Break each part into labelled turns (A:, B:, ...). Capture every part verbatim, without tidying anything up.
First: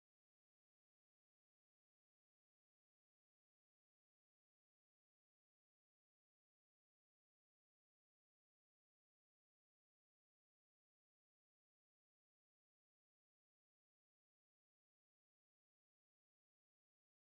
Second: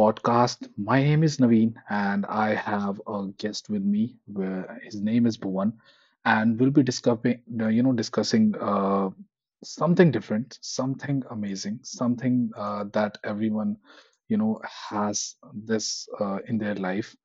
A: podcast. My name is Naveen and I have a guest with me. Where his name is Bhuvan, and we'll be discussing, uh, you know, discussing uh, something different, something amazing, something uh, that everyone, you know, has this uh, in their life.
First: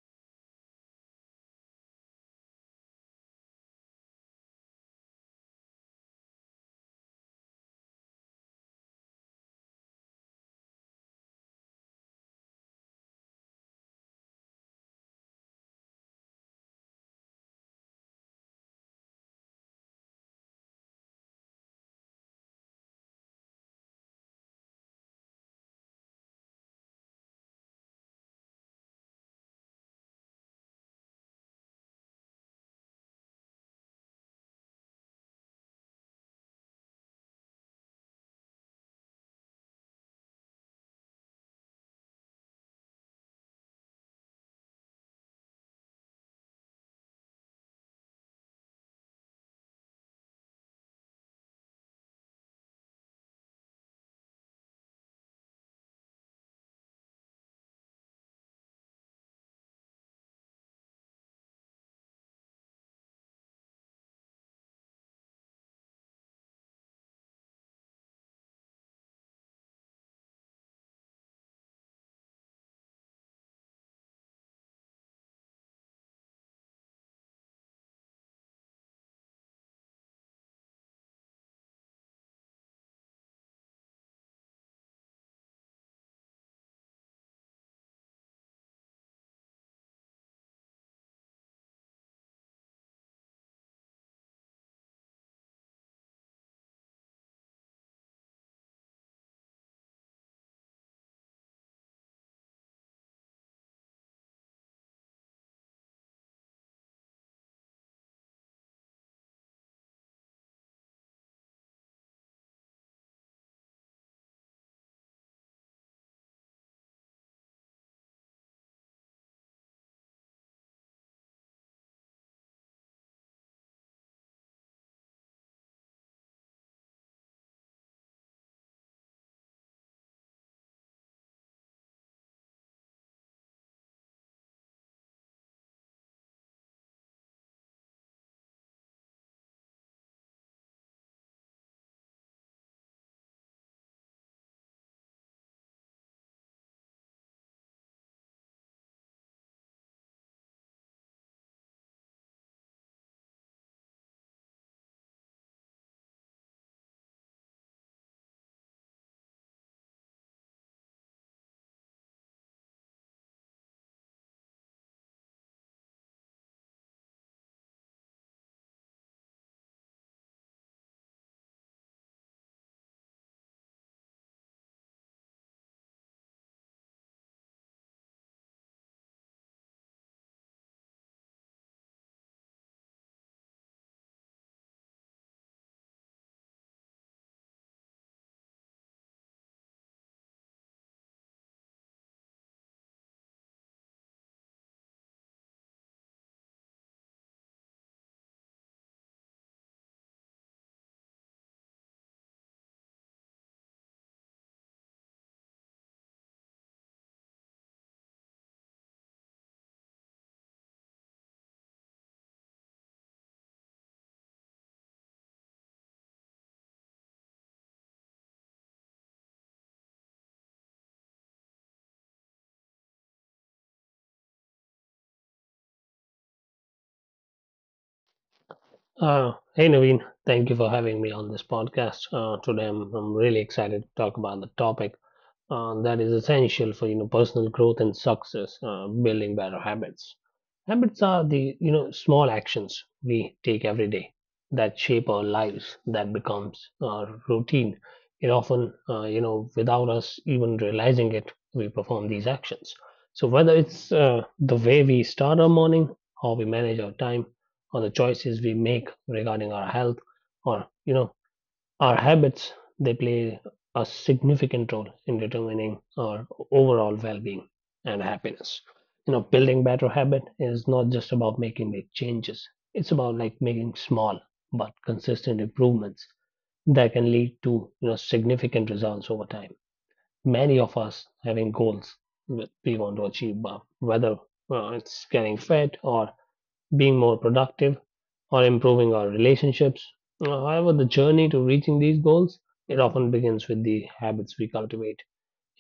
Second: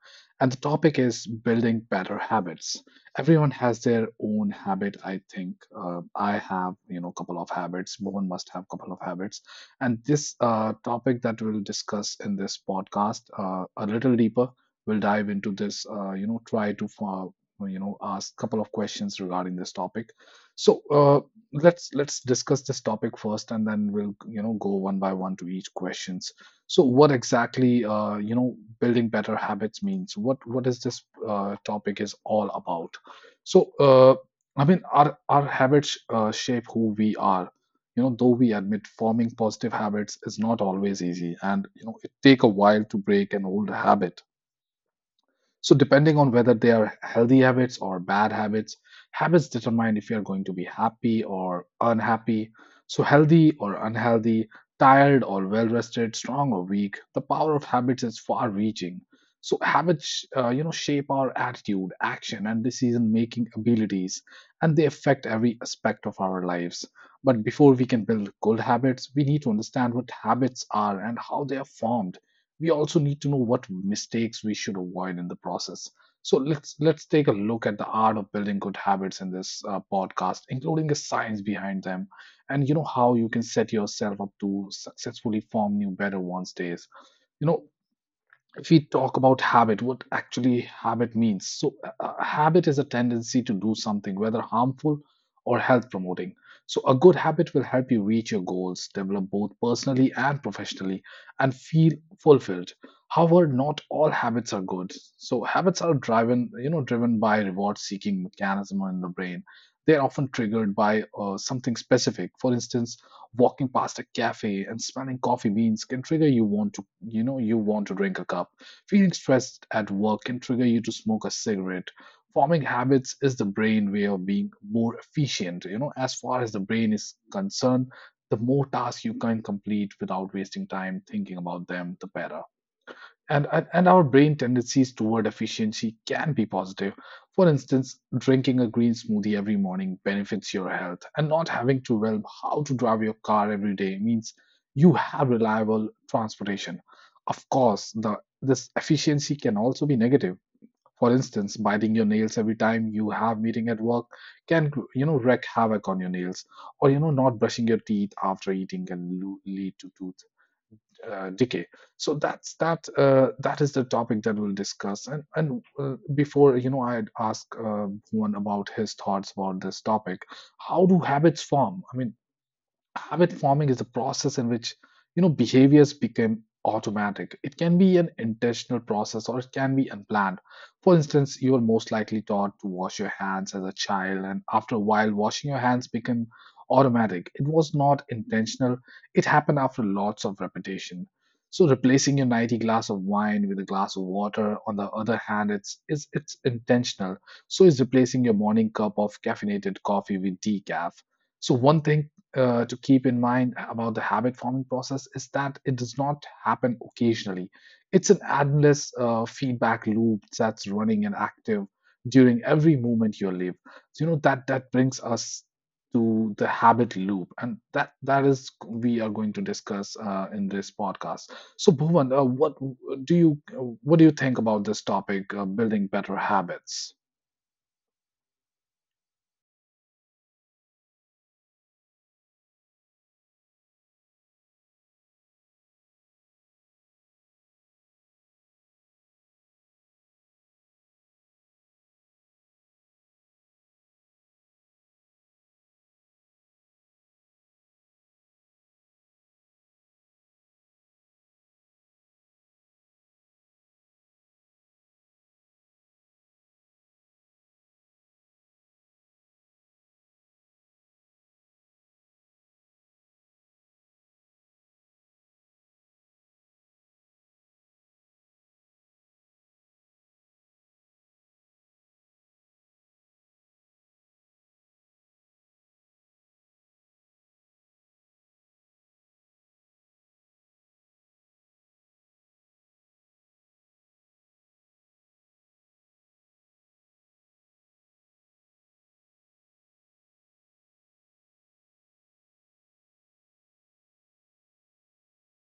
A: And the topic is building better habits. Everyone has their own habit, I think. Uh, I have, you know, couple of habits. Bhuvan must have couple of habits and this uh, topic that we'll discuss in this podcast uh, a little deeper, we'll dive into this, uh, you know, try to, uh, you know, ask a couple of questions regarding this topic. So uh, let's let's discuss this topic first, and then we'll you know go one by one to each questions. So what exactly uh, you know building better habits means? What what is this uh, topic is all about? So uh, I mean, our our habits uh, shape who we are, you know though we admit forming positive habits is not always easy, and you know it take a while to break an old habit. So, depending on whether they are healthy habits or bad habits, habits determine if you are going to be happy or unhappy. So, healthy or unhealthy, tired or well rested, strong or weak, the power of habits is far reaching. So, habits, uh, you know, shape our attitude, action, and decision making abilities, and they affect every aspect of our lives. But before we can build good habits, we need to understand what habits are and how they are formed. We also need to know what mistakes we should avoid in the process. So let's let's take a look at the art of building good habits in this uh, podcast, including the science behind them, and you know how you can set yourself up to successfully form new better ones days. You know if we talk about habit, what actually habit means. So, a a habit is a tendency to do something, whether harmful or health promoting. So, a good habit will help you reach your goals, develop both personally and professionally, and feel fulfilled. However, not all habits are good. So, habits are driven, you know, driven by reward-seeking mechanism in the brain. They are often triggered by uh, something specific. For instance, walking past a cafe and smelling coffee beans can trigger you want to you know you want to drink a cup. Feeling stressed at work can trigger you to smoke a cigarette. Forming habits is the brain way of being more efficient. You know, as far as the brain is concerned, the more tasks you can complete without wasting time thinking about them, the better. And, and and our brain tendencies toward efficiency can be positive. For instance, drinking a green smoothie every morning benefits your health, and not having to learn how to drive your car every day means you have reliable transportation. Of course, the this efficiency can also be negative. For instance, biting your nails every time you have meeting at work can you know wreak havoc on your nails, or you know not brushing your teeth after eating can lo- lead to tooth uh, decay. So that's that. Uh, that is the topic that we'll discuss. And and uh, before you know, I'd ask uh, one about his thoughts about this topic. How do habits form? I mean, habit forming is the process in which you know behaviors become automatic. It can be an intentional process or it can be unplanned. For instance, you are most likely taught to wash your hands as a child, and after a while washing your hands became automatic. It was not intentional. It happened after lots of repetition. So replacing your nighty glass of wine with a glass of water on the other hand, it's it's, it's intentional. So is replacing your morning cup of caffeinated coffee with decaf. So one thing uh, to keep in mind about the habit forming process is that it does not happen occasionally. It's an endless uh, feedback loop that's running and active during every moment you live. So, you know that that brings us to the habit loop, and that that is we are going to discuss uh, in this podcast. So, Bhuvan, uh, what do you what do you think about this topic, uh, building better habits?
B: Uh, hey Naveen, thank you for having me on this podcast. Uh, today I'm, I'm really excited to talk about the topic uh, that is essential for you know personal growth and success, uh, building better habits. Habits are the you know small actions we take every day that shape our lives, that becomes our routine. It often uh, you know without us even realizing it, we perform these actions. So whether it's uh, the way we start our morning, how we manage our time, or the choices we make regarding our health or you know our habits, they play a significant role in determining our overall well-being and happiness. You know building better habit is not just about making big changes, it's about like making small but consistent improvements that can lead to you know significant results over time. Many of us having goals that we want to achieve, but whether uh, it's getting fit or being more productive or improving our relationships. Uh, However, the journey to reaching these goals, it often begins with the habits we cultivate.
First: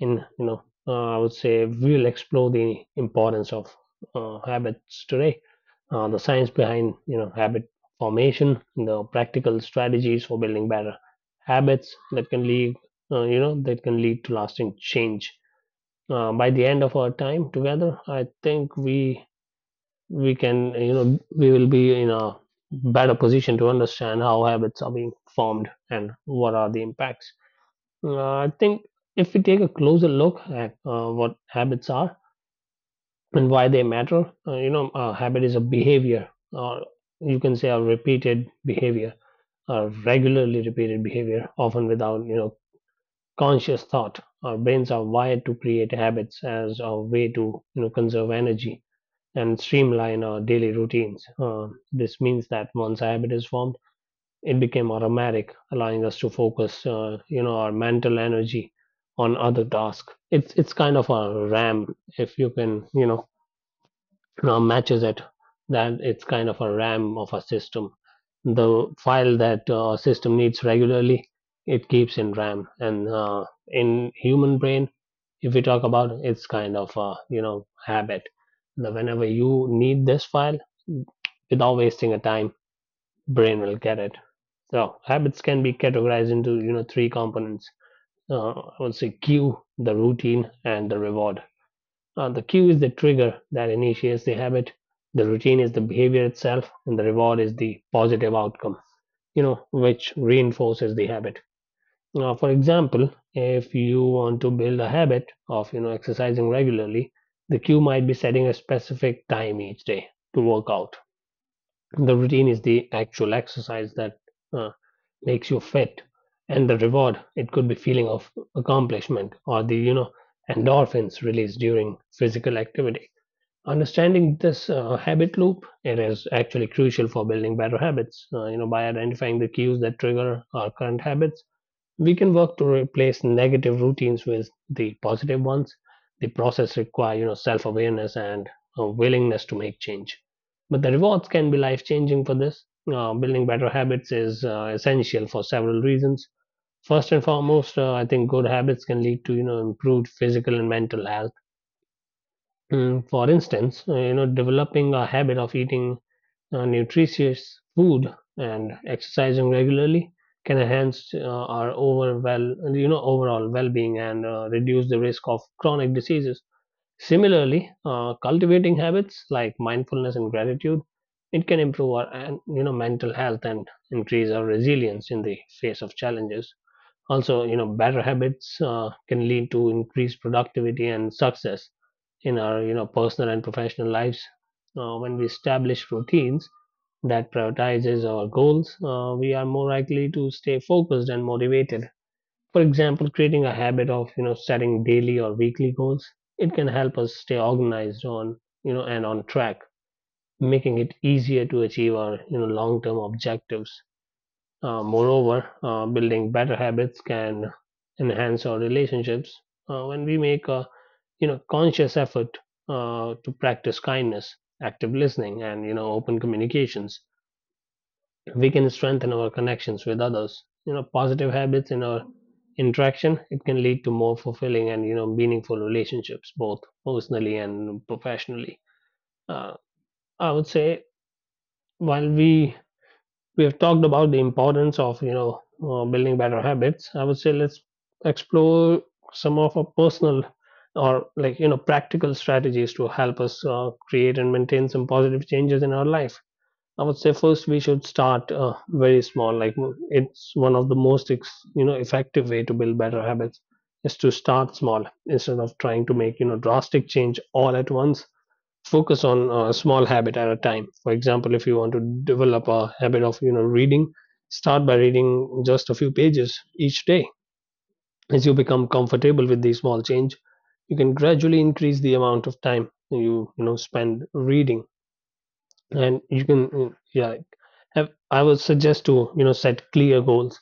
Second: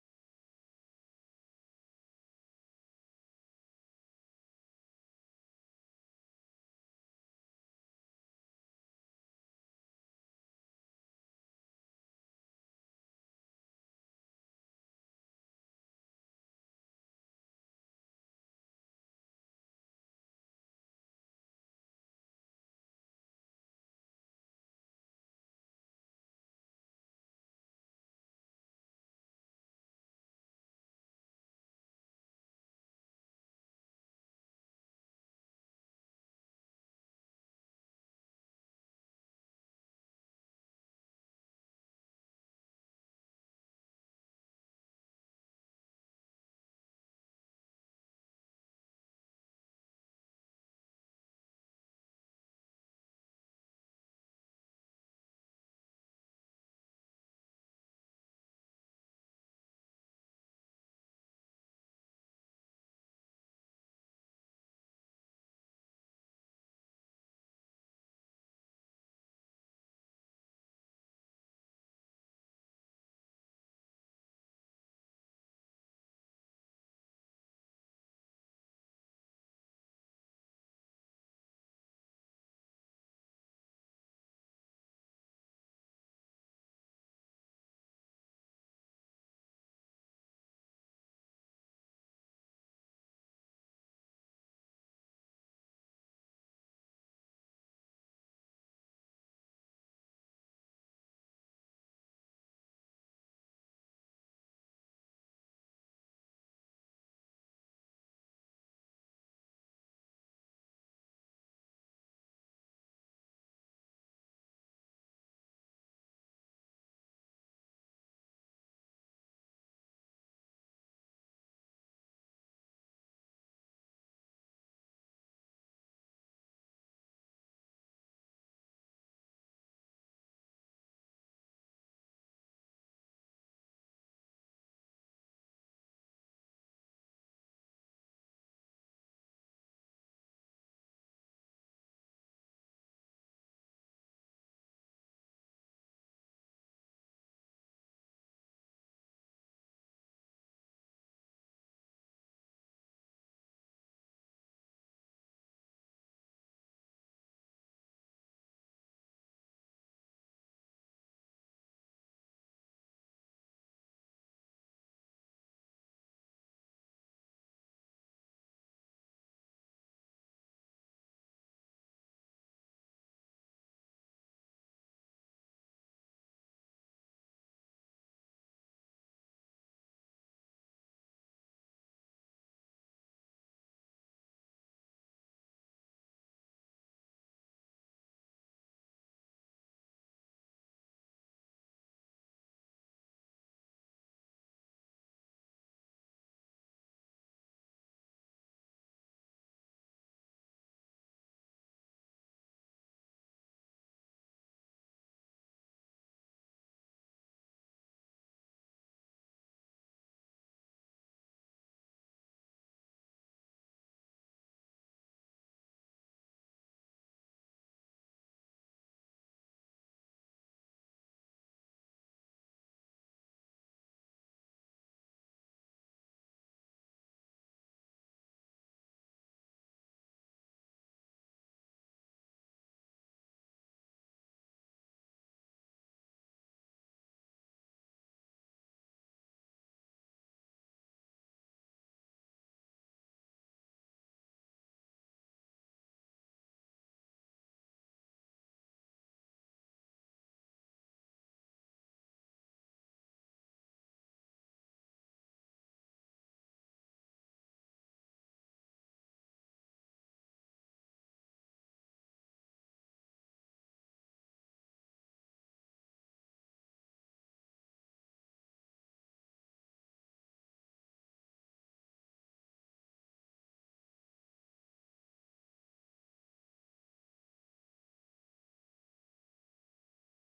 B: In you know, uh, I would say we'll explore the importance of uh, habits today, uh, the science behind you know habit formation, the practical strategies for building better habits that can lead uh, you know that can lead to lasting change. Uh, by the end of our time together, I think we we can you know we will be in a better position to understand how habits are being formed and what are the impacts. Uh, I think if we take a closer look at uh, what habits are and why they matter, uh, you know a habit is a behavior, or you can say a repeated behavior, a regularly repeated behavior often without you know conscious thought. Our brains are wired to create habits as a way to you know conserve energy and streamline our daily routines. Uh, this means that once a habit is formed, it became automatic, allowing us to focus, uh, you know, our mental energy on other tasks. It's it's kind of a RAM, if you can, you know, now matches it, that it's kind of a ram of a system. The file that uh, system needs regularly, it keeps in ram, and uh, in human brain if we talk about it, it's kind of a you know habit. Now, whenever you need this file, without wasting a time, brain will get it. So habits can be categorized into you know three components, uh, I would say cue, the routine, and the reward. Uh, the cue is the trigger that initiates the habit. The routine is the behavior itself, and the reward is the positive outcome, you know, which reinforces the habit. Now, for example, if you want to build a habit of, you know, exercising regularly, the cue might be setting a specific time each day to work out. The routine is the actual exercise that uh, makes you fit, and the reward, it could be feeling of accomplishment or the you know endorphins released during physical activity. Understanding this uh, habit loop, it is actually crucial for building better habits. Uh, you know, by identifying the cues that trigger our current habits, we can work to replace negative routines with the positive ones. The process requires, you know, self-awareness and a willingness to make change. But the rewards can be life-changing for this. Uh, building better habits is uh, essential for several reasons. First and foremost, uh, I think good habits can lead to, you know, improved physical and mental health. Mm, for instance, uh, you know, developing a habit of eating uh, nutritious food and exercising regularly can enhance uh, our overall, you know, overall well-being, and uh, reduce the risk of chronic diseases. Similarly, uh, cultivating habits like mindfulness and gratitude, it can improve our, and, you know, mental health, and increase our resilience in the face of challenges. Also, you know, better habits uh, can lead to increased productivity and success in our, you know, personal and professional lives. Uh, when we establish routines that prioritizes our goals, uh, we are more likely to stay focused and motivated. For example, creating a habit of, you know, setting daily or weekly goals, it can help us stay organized on, you know, and on track, making it easier to achieve our, you know, long-term objectives. Uh, moreover, uh, building better habits can enhance our relationships uh, when we make a you know conscious effort uh, to practice kindness, active listening, and you know open communications. We can strengthen our connections with others. You know, positive habits in our interaction, it can lead to more fulfilling and you know meaningful relationships, both personally and professionally. Uh, I would say while we we have talked about the importance of you know uh, building better habits, I would say let's explore some of our personal or like you know practical strategies to help us uh, create and maintain some positive changes in our life. I would say first we should start uh, very small, like w- it's one of the most ex- you know effective way to build better habits is to start small. Instead of trying to make you know drastic change all at once, focus on a small habit at a time. For example, if you want to develop a habit of you know reading, start by reading just a few pages each day. As you become comfortable with the small change, you can gradually increase the amount of time you you know spend reading. And you can, yeah, have, I would suggest to you know set clear goals.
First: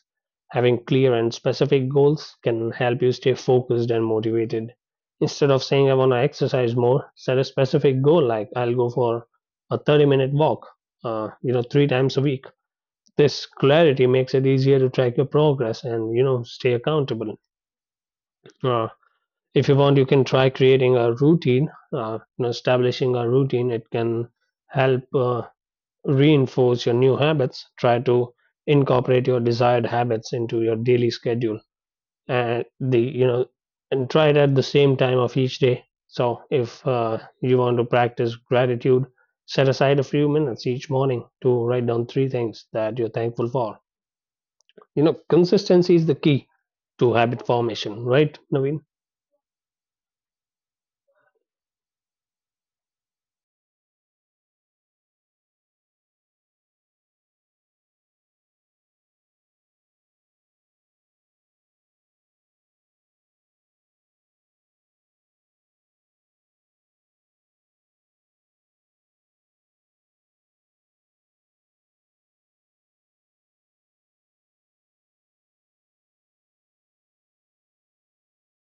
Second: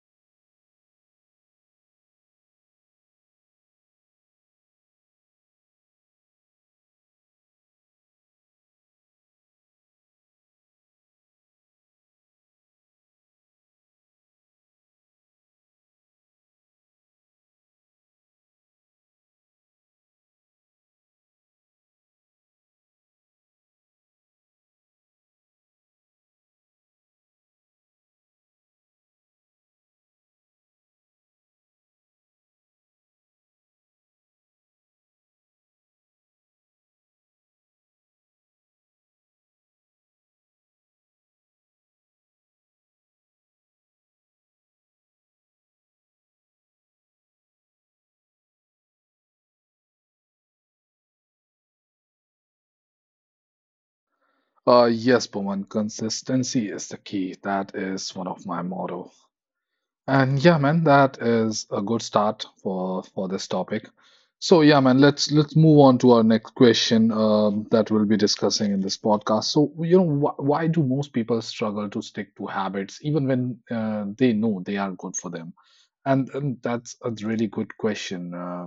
B: Having clear and specific goals can help you stay focused and motivated. Instead of saying I want to exercise more, set a specific goal like I'll go for a thirty-minute walk, uh, you know, three times a week. This clarity makes it easier to track your progress and you know stay accountable. Uh, if you want, you can try creating a routine. Uh, you know, establishing a routine, it can help uh, reinforce your new habits. Try to incorporate your desired habits into your daily schedule, and the you know, and try it at the same time of each day. So, if uh, you want to practice gratitude, set aside a few minutes each morning to write down three things that you're thankful for. You know, consistency is the key to habit formation, right, Naveen?
A: Uh, yes, Bhuvan, consistency is the key. That is one of my motto. And yeah, man, that is a good start for for this topic. So yeah, man, let's let's move on to our next question um, that we'll be discussing in this podcast. So you know, wh why do most people struggle to stick to habits even when uh, they know they are good for them? And um, that's a really good question. Uh,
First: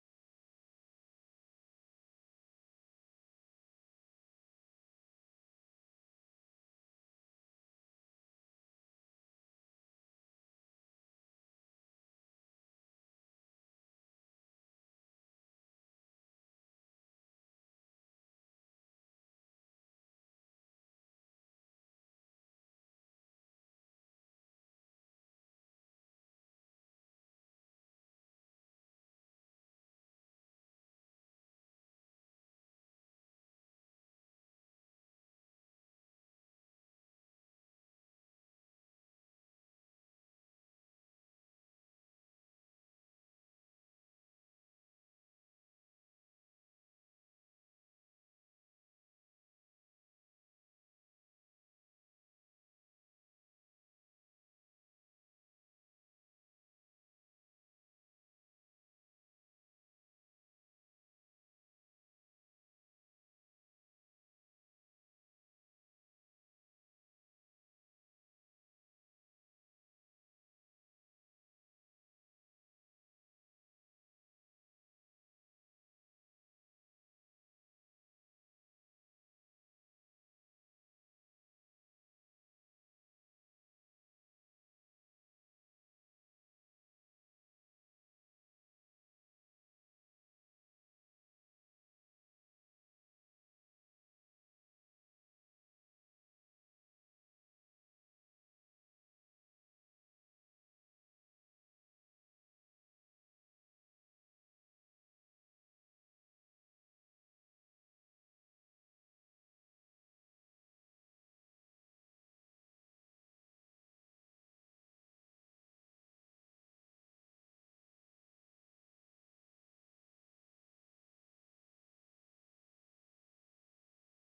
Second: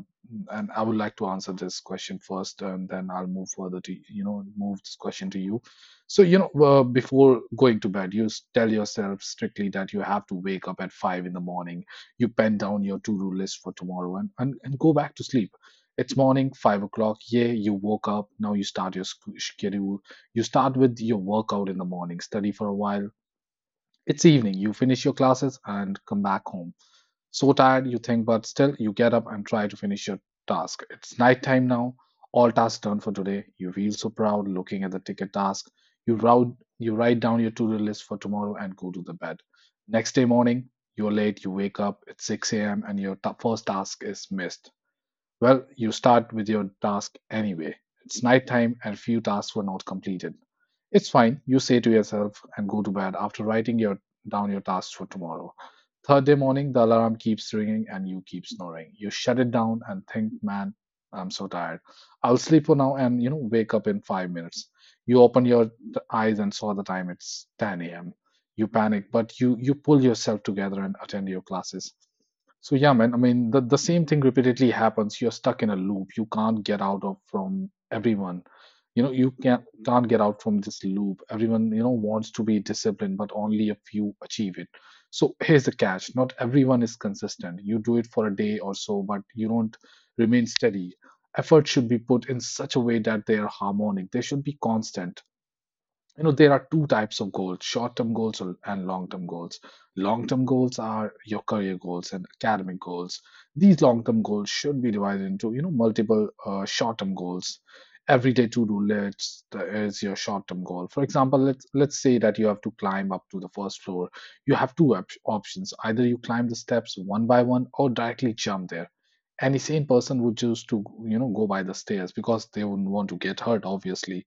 A: And I would like to answer this question first, and then I'll move further to, you know, move this question to you. So, you know, uh, before going to bed, you s- tell yourself strictly that you have to wake up at five in the morning. You pen down your to-do list for tomorrow and, and, and go back to sleep. It's morning, five o'clock. Yeah, you woke up. Now you start your sc- schedule. You start with your workout in the morning, study for a while. It's evening. You finish your classes and come back home so tired you think, but still you get up and try to finish your task. It's nighttime now, all tasks done for today. You feel so proud looking at the ticket task. You route, you write down your to-do list for tomorrow and go to the bed. Next day morning, you're late, you wake up, it's six a m and your ta- first task is missed. Well, you start with your task anyway. It's nighttime and few tasks were not completed. It's fine, you say to yourself and go to bed after writing your down your tasks for tomorrow. Third day morning, the alarm keeps ringing and you keep snoring. You shut it down and think, man, I'm so tired. I'll sleep for now and you know wake up in five minutes. You open your t- eyes and saw the time. It's ten a m. You panic, but you you pull yourself together and attend your classes. So yeah, man. I mean, the the same thing repeatedly happens. You're stuck in a loop. You can't get out of from everyone. You know, you can't can't get out from this loop. Everyone, you know, wants to be disciplined, but only a few achieve it. So here's the catch. Not everyone is consistent. You do it for a day or so, but you don't remain steady. Effort should be put in such a way that they are harmonic. They should be constant. You know, there are two types of goals: short term goals or- and long term goals. Long term goals are your career goals and academic goals. These long term goals should be divided into you know multiple uh, short term goals. Everyday to do list is your short term goal. For example, let's let's say that you have to climb up to the first floor. You have two op- options: either you climb the steps one by one or directly jump there. Any sane person would choose to you know go by the stairs because they wouldn't want to get hurt obviously.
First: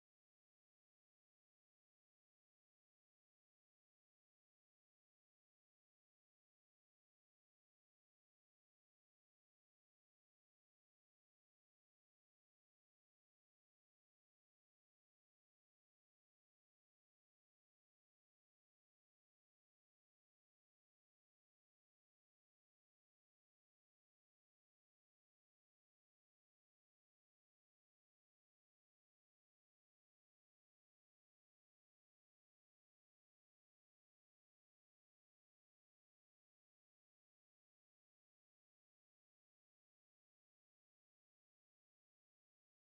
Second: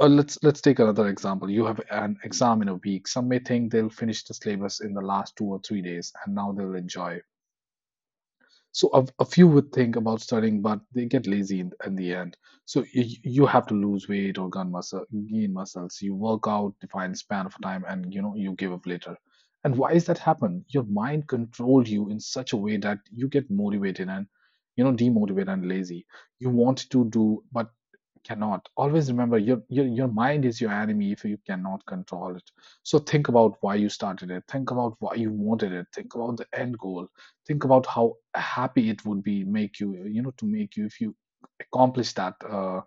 A: uh, let's let's take another example. You have an exam in a week. Some may think they'll finish the syllabus in the last two or three days, and now they'll enjoy. So a, a few would think about studying, but they get lazy in, in the end. So you, you have to lose weight or gain muscle, gain muscles. You work out defined span of time, and you know you give up later. And why is that happen? Your mind controls you in such a way that you get motivated and you know demotivated and lazy. You want to do, but cannot always remember your, your your mind is your enemy if you cannot control it. So think about why you started it, think about why you wanted it, think about the end goal, think about how happy it would be make you you know to make you if you accomplish that uh,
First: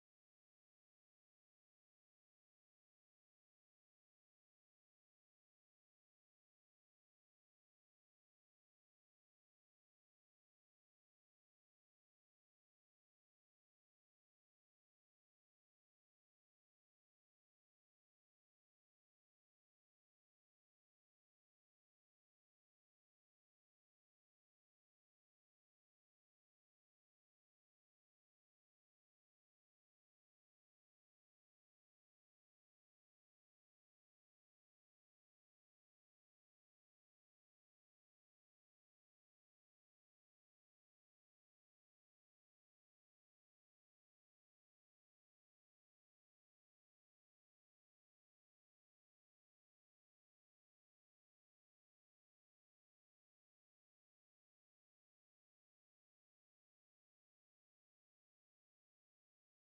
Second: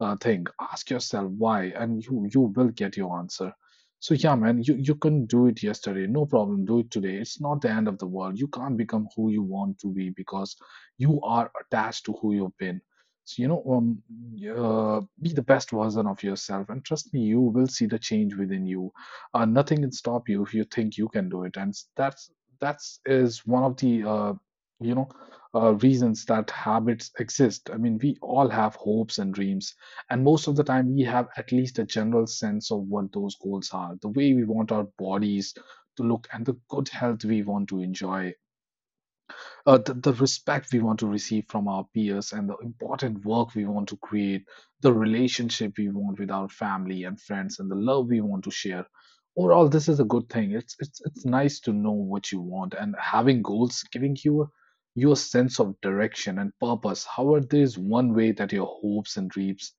A: uh thing. Ask yourself why and you you will get your answer. So yeah man, you you couldn't do it yesterday, no problem, do it today. It's not the end of the world. You can't become who you want to be because you are attached to who you've been. So, you know, um, uh, be the best version of yourself, and trust me, you will see the change within you. Uh, nothing can stop you if you think you can do it, and that's that's is one of the uh, you know uh, reasons that habits exist. I mean, we all have hopes and dreams, and most of the time, we have at least a general sense of what those goals are, the way we want our bodies to look, and the good health we want to enjoy, uh, the, the respect we want to receive from our peers and the important work we want to create, the relationship we want with our family and friends, and the love we want to share. Overall, this is a good thing. It's it's it's nice to know what you want, and having goals giving you you a sense of direction and purpose. However, there is one way that your hopes and dreams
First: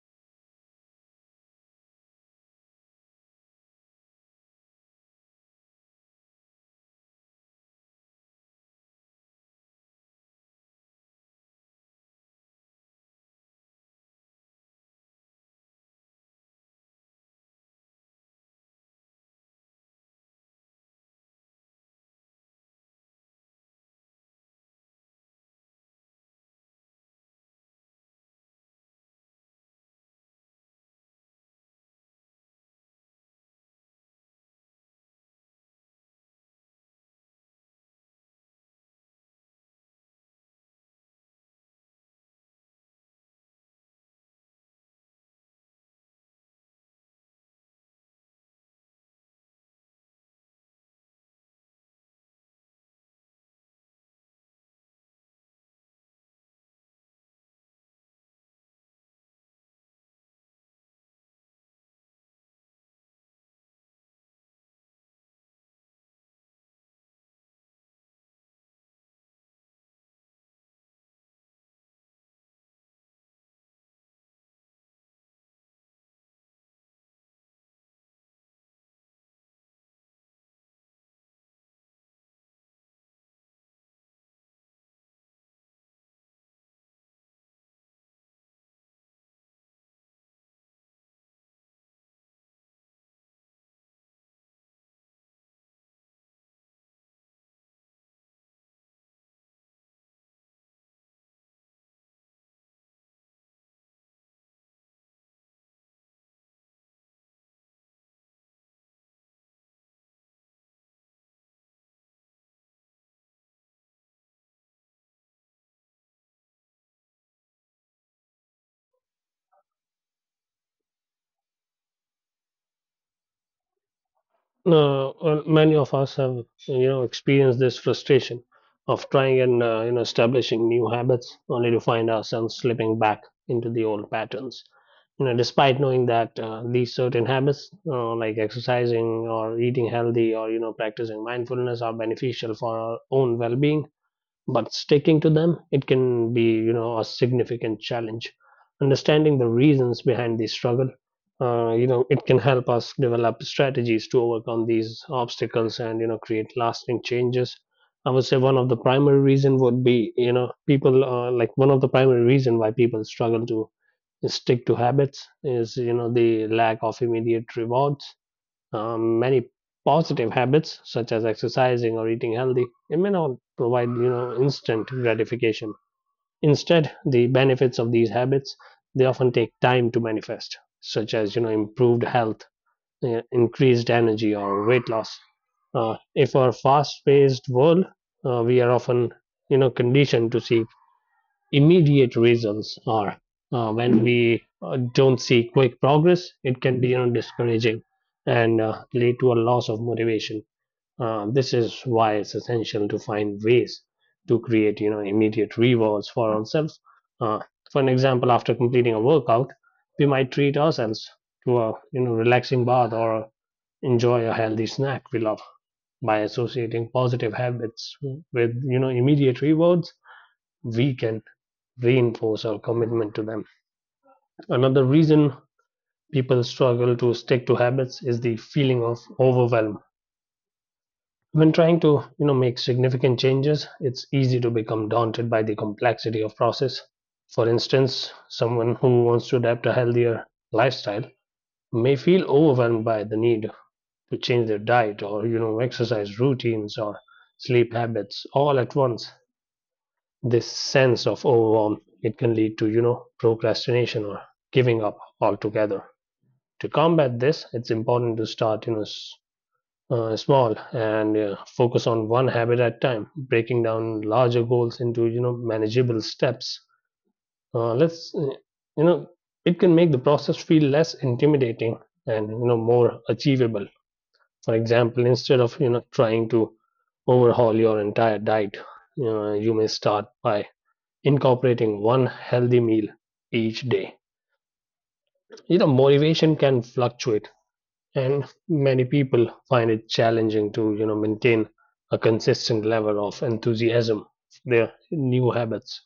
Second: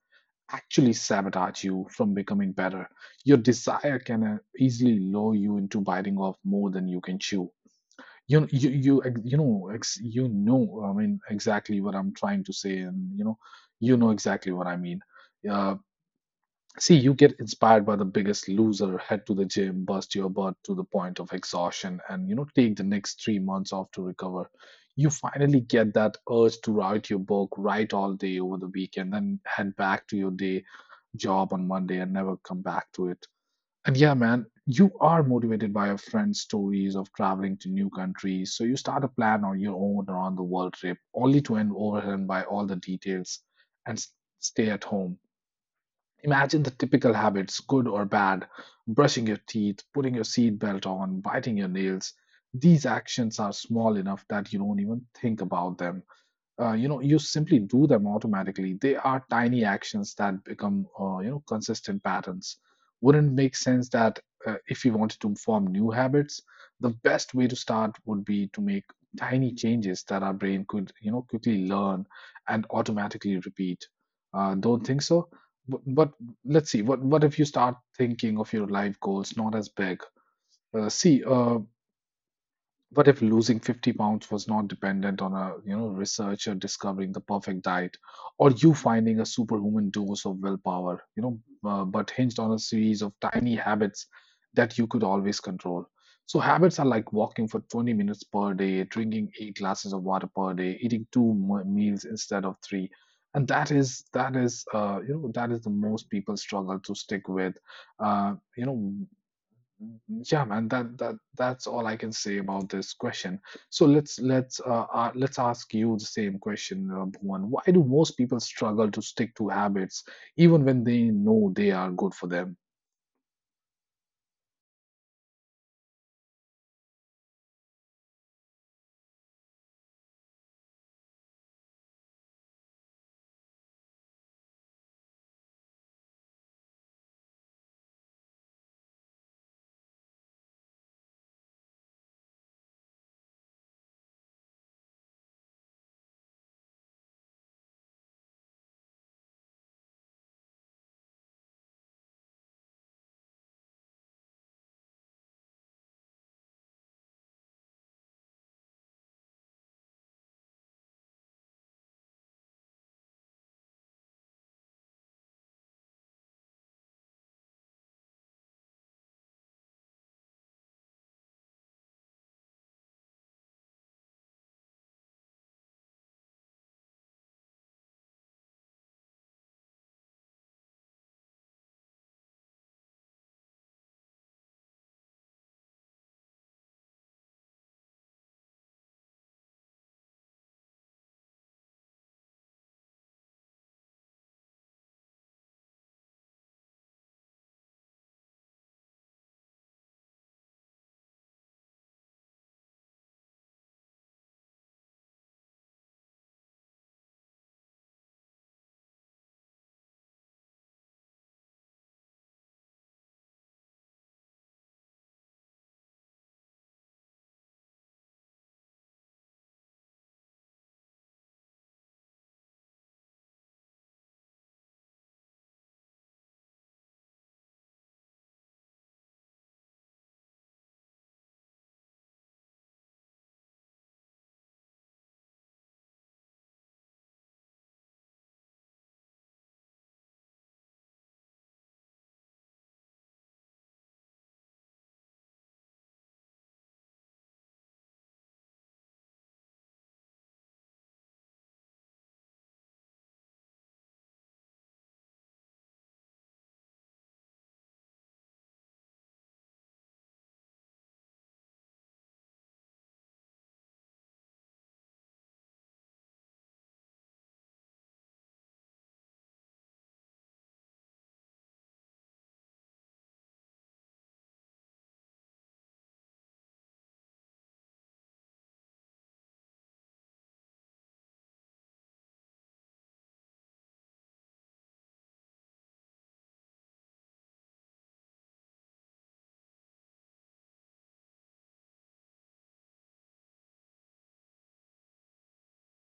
A: actually sabotage you from becoming better. Your desire can uh, easily lure you into biting off more than you can chew. you you you ex- you know ex, you know I mean exactly what I'm trying to say, and you know you know exactly what I mean. Uh, See, you get inspired by the biggest loser, head to the gym, bust your butt to the point of exhaustion, and you know take the next three months off to recover. You finally get that urge to write your book, write all day over the weekend, then head back to your day job on Monday and never come back to it. And yeah, man, you are motivated by your friend's stories of traveling to new countries. So you start a plan on your own around the world trip, only to end overwhelmed by all the details, and s- stay at home. Imagine the typical habits, good or bad: brushing your teeth, putting your seatbelt on, biting your nails. These actions are small enough that you don't even think about them. Uh, you know you simply do them automatically. They are tiny actions that become uh, you know consistent patterns. Wouldn't make sense that, uh, if you wanted to form new habits, the best way to start would be to make tiny changes that our brain could you know quickly learn and automatically repeat? Uh, don't think so? But, but let's see. What what if you start thinking of your life goals not as big? Uh, see uh, What if losing fifty pounds was not dependent on a, you know, researcher discovering the perfect diet or you finding a superhuman dose of willpower, you know, uh, but hinged on a series of tiny habits that you could always control? So habits are like walking for twenty minutes per day, drinking eight glasses of water per day, eating two mo- meals instead of three. And that is that is uh, you know that is the most people struggle to stick with. Uh, you know yeah, man, that that that's all I can say about this question. So let's let's uh, uh let's ask you the same question, uh, Bhuvan. Why do most people struggle to stick to habits even when they know they are good for them?
B: No, well, many of us have you know experienced this frustration of trying and uh, you know establishing new habits only to find ourselves slipping back into the old patterns. You know, despite knowing that uh, these certain habits, uh, like exercising or eating healthy or you know practicing mindfulness, are beneficial for our own well-being, but sticking to them, it can be you know a significant challenge. Understanding the reasons behind the struggle, uh, you know it can help us develop strategies to overcome these obstacles and you know create lasting changes. I would say one of the primary reason would be you know people uh, like one of the primary reason why people struggle to stick to habits is you know the lack of immediate rewards. Um, many positive habits such as exercising or eating healthy, it may not provide you know instant gratification. Instead, the benefits of these habits, they often take time to manifest, such as you know improved health, uh, increased energy, or weight loss. Uh, if our fast paced world, uh, we are often you know conditioned to seek immediate reasons are. Uh, when we uh, don't see quick progress, it can be, you know, discouraging, and uh, lead to a loss of motivation. Uh, this is why it's essential to find ways to create you know immediate rewards for ourselves. Uh, for an example, after completing a workout, we might treat ourselves to a you know relaxing bath or enjoy a healthy snack we love. By associating positive habits with you know immediate rewards, we can reinforce our commitment to them. Another reason people struggle to stick to habits is the feeling of overwhelm. When trying to, you know, make significant changes, it's easy to become daunted by the complexity of process. For instance, someone who wants to adapt a healthier lifestyle may feel overwhelmed by the need to change their diet or, you know, exercise routines or sleep habits all at once. This sense of overwhelm, it can lead to you know procrastination or giving up altogether. To combat this, it's important to start you know uh, small, and uh, focus on one habit at a time, breaking down larger goals into you know manageable steps. Uh, let's uh, you know It can make the process feel less intimidating and you know more achievable. For example, instead of you know trying to overhaul your entire diet, uh, you may start by incorporating one healthy meal each day. You know, motivation can fluctuate, and many people find it challenging to, you know, maintain a consistent level of enthusiasm for their new habits.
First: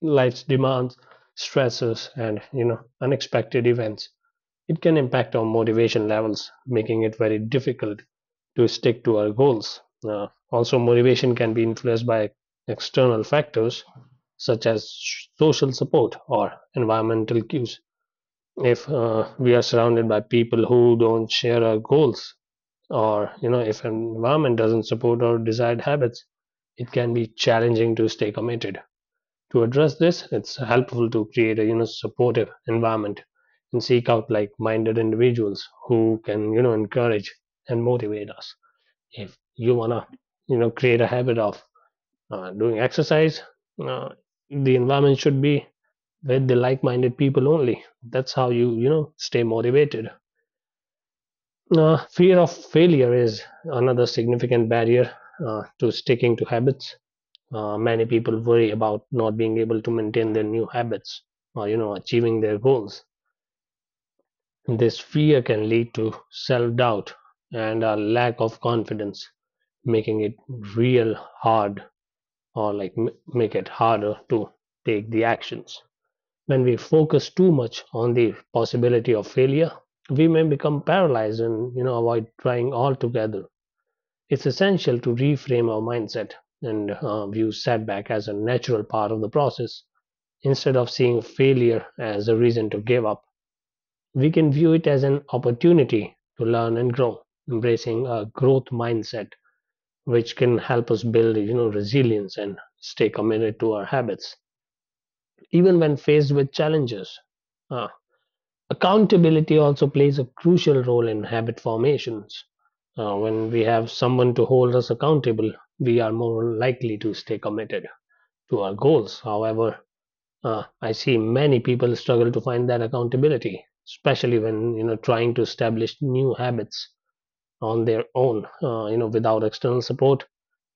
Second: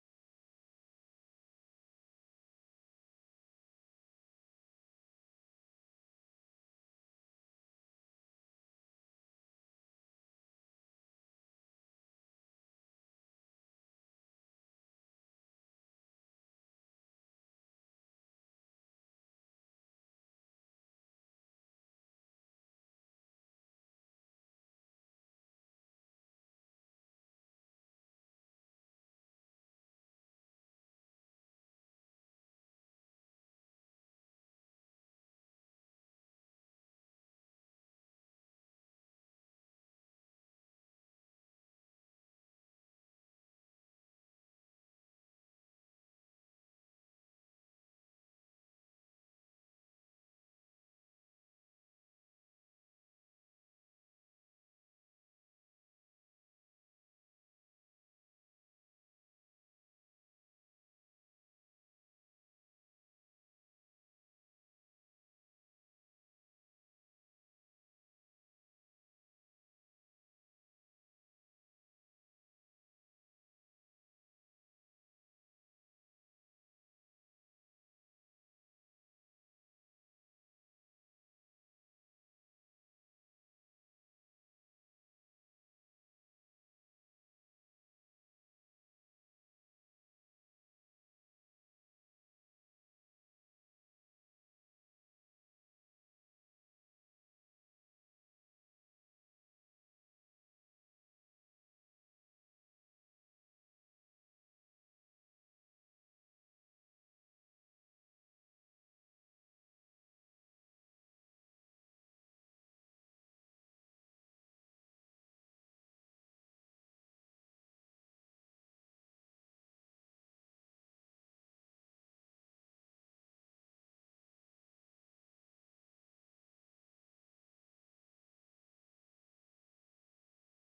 B: Life's demands, stresses, and, you know, unexpected events it can impact our motivation levels, making it very difficult to stick to our goals. Uh, also, motivation can be influenced by external factors such as social support or environmental cues. If uh, we are surrounded by people who don't share our goals, or you know, if an environment doesn't support our desired habits, it can be challenging to stay committed. To address this, it's helpful to create a you know supportive environment and seek out like-minded individuals who can you know encourage and motivate us. If you wanna you know create a habit of uh, doing exercise, uh, the environment should be with the like-minded people only. That's how you you know stay motivated. Uh, fear of failure is another significant barrier uh, to sticking to habits. Uh, many people worry about not being able to maintain their new habits or you know achieving their goals. This fear can lead to self-doubt and a lack of confidence, making it real hard, or like m- make it harder to take the actions. When we focus too much on the possibility of failure, we may become paralyzed and you know avoid trying altogether. It's essential to reframe our mindset and uh, view setback as a natural part of the process. Instead of seeing failure as a reason to give up, we can view it as an opportunity to learn and grow, embracing a growth mindset, which can help us build, you know, resilience and stay committed to our habits, even when faced with challenges. Uh, Accountability also plays a crucial role in habit formations. Uh, when we have someone to hold us accountable, we are more likely to stay committed to our goals. However, Uh, I see many people struggle to find that accountability, especially when you know trying to establish new habits on their own. Uh, you know, without external support,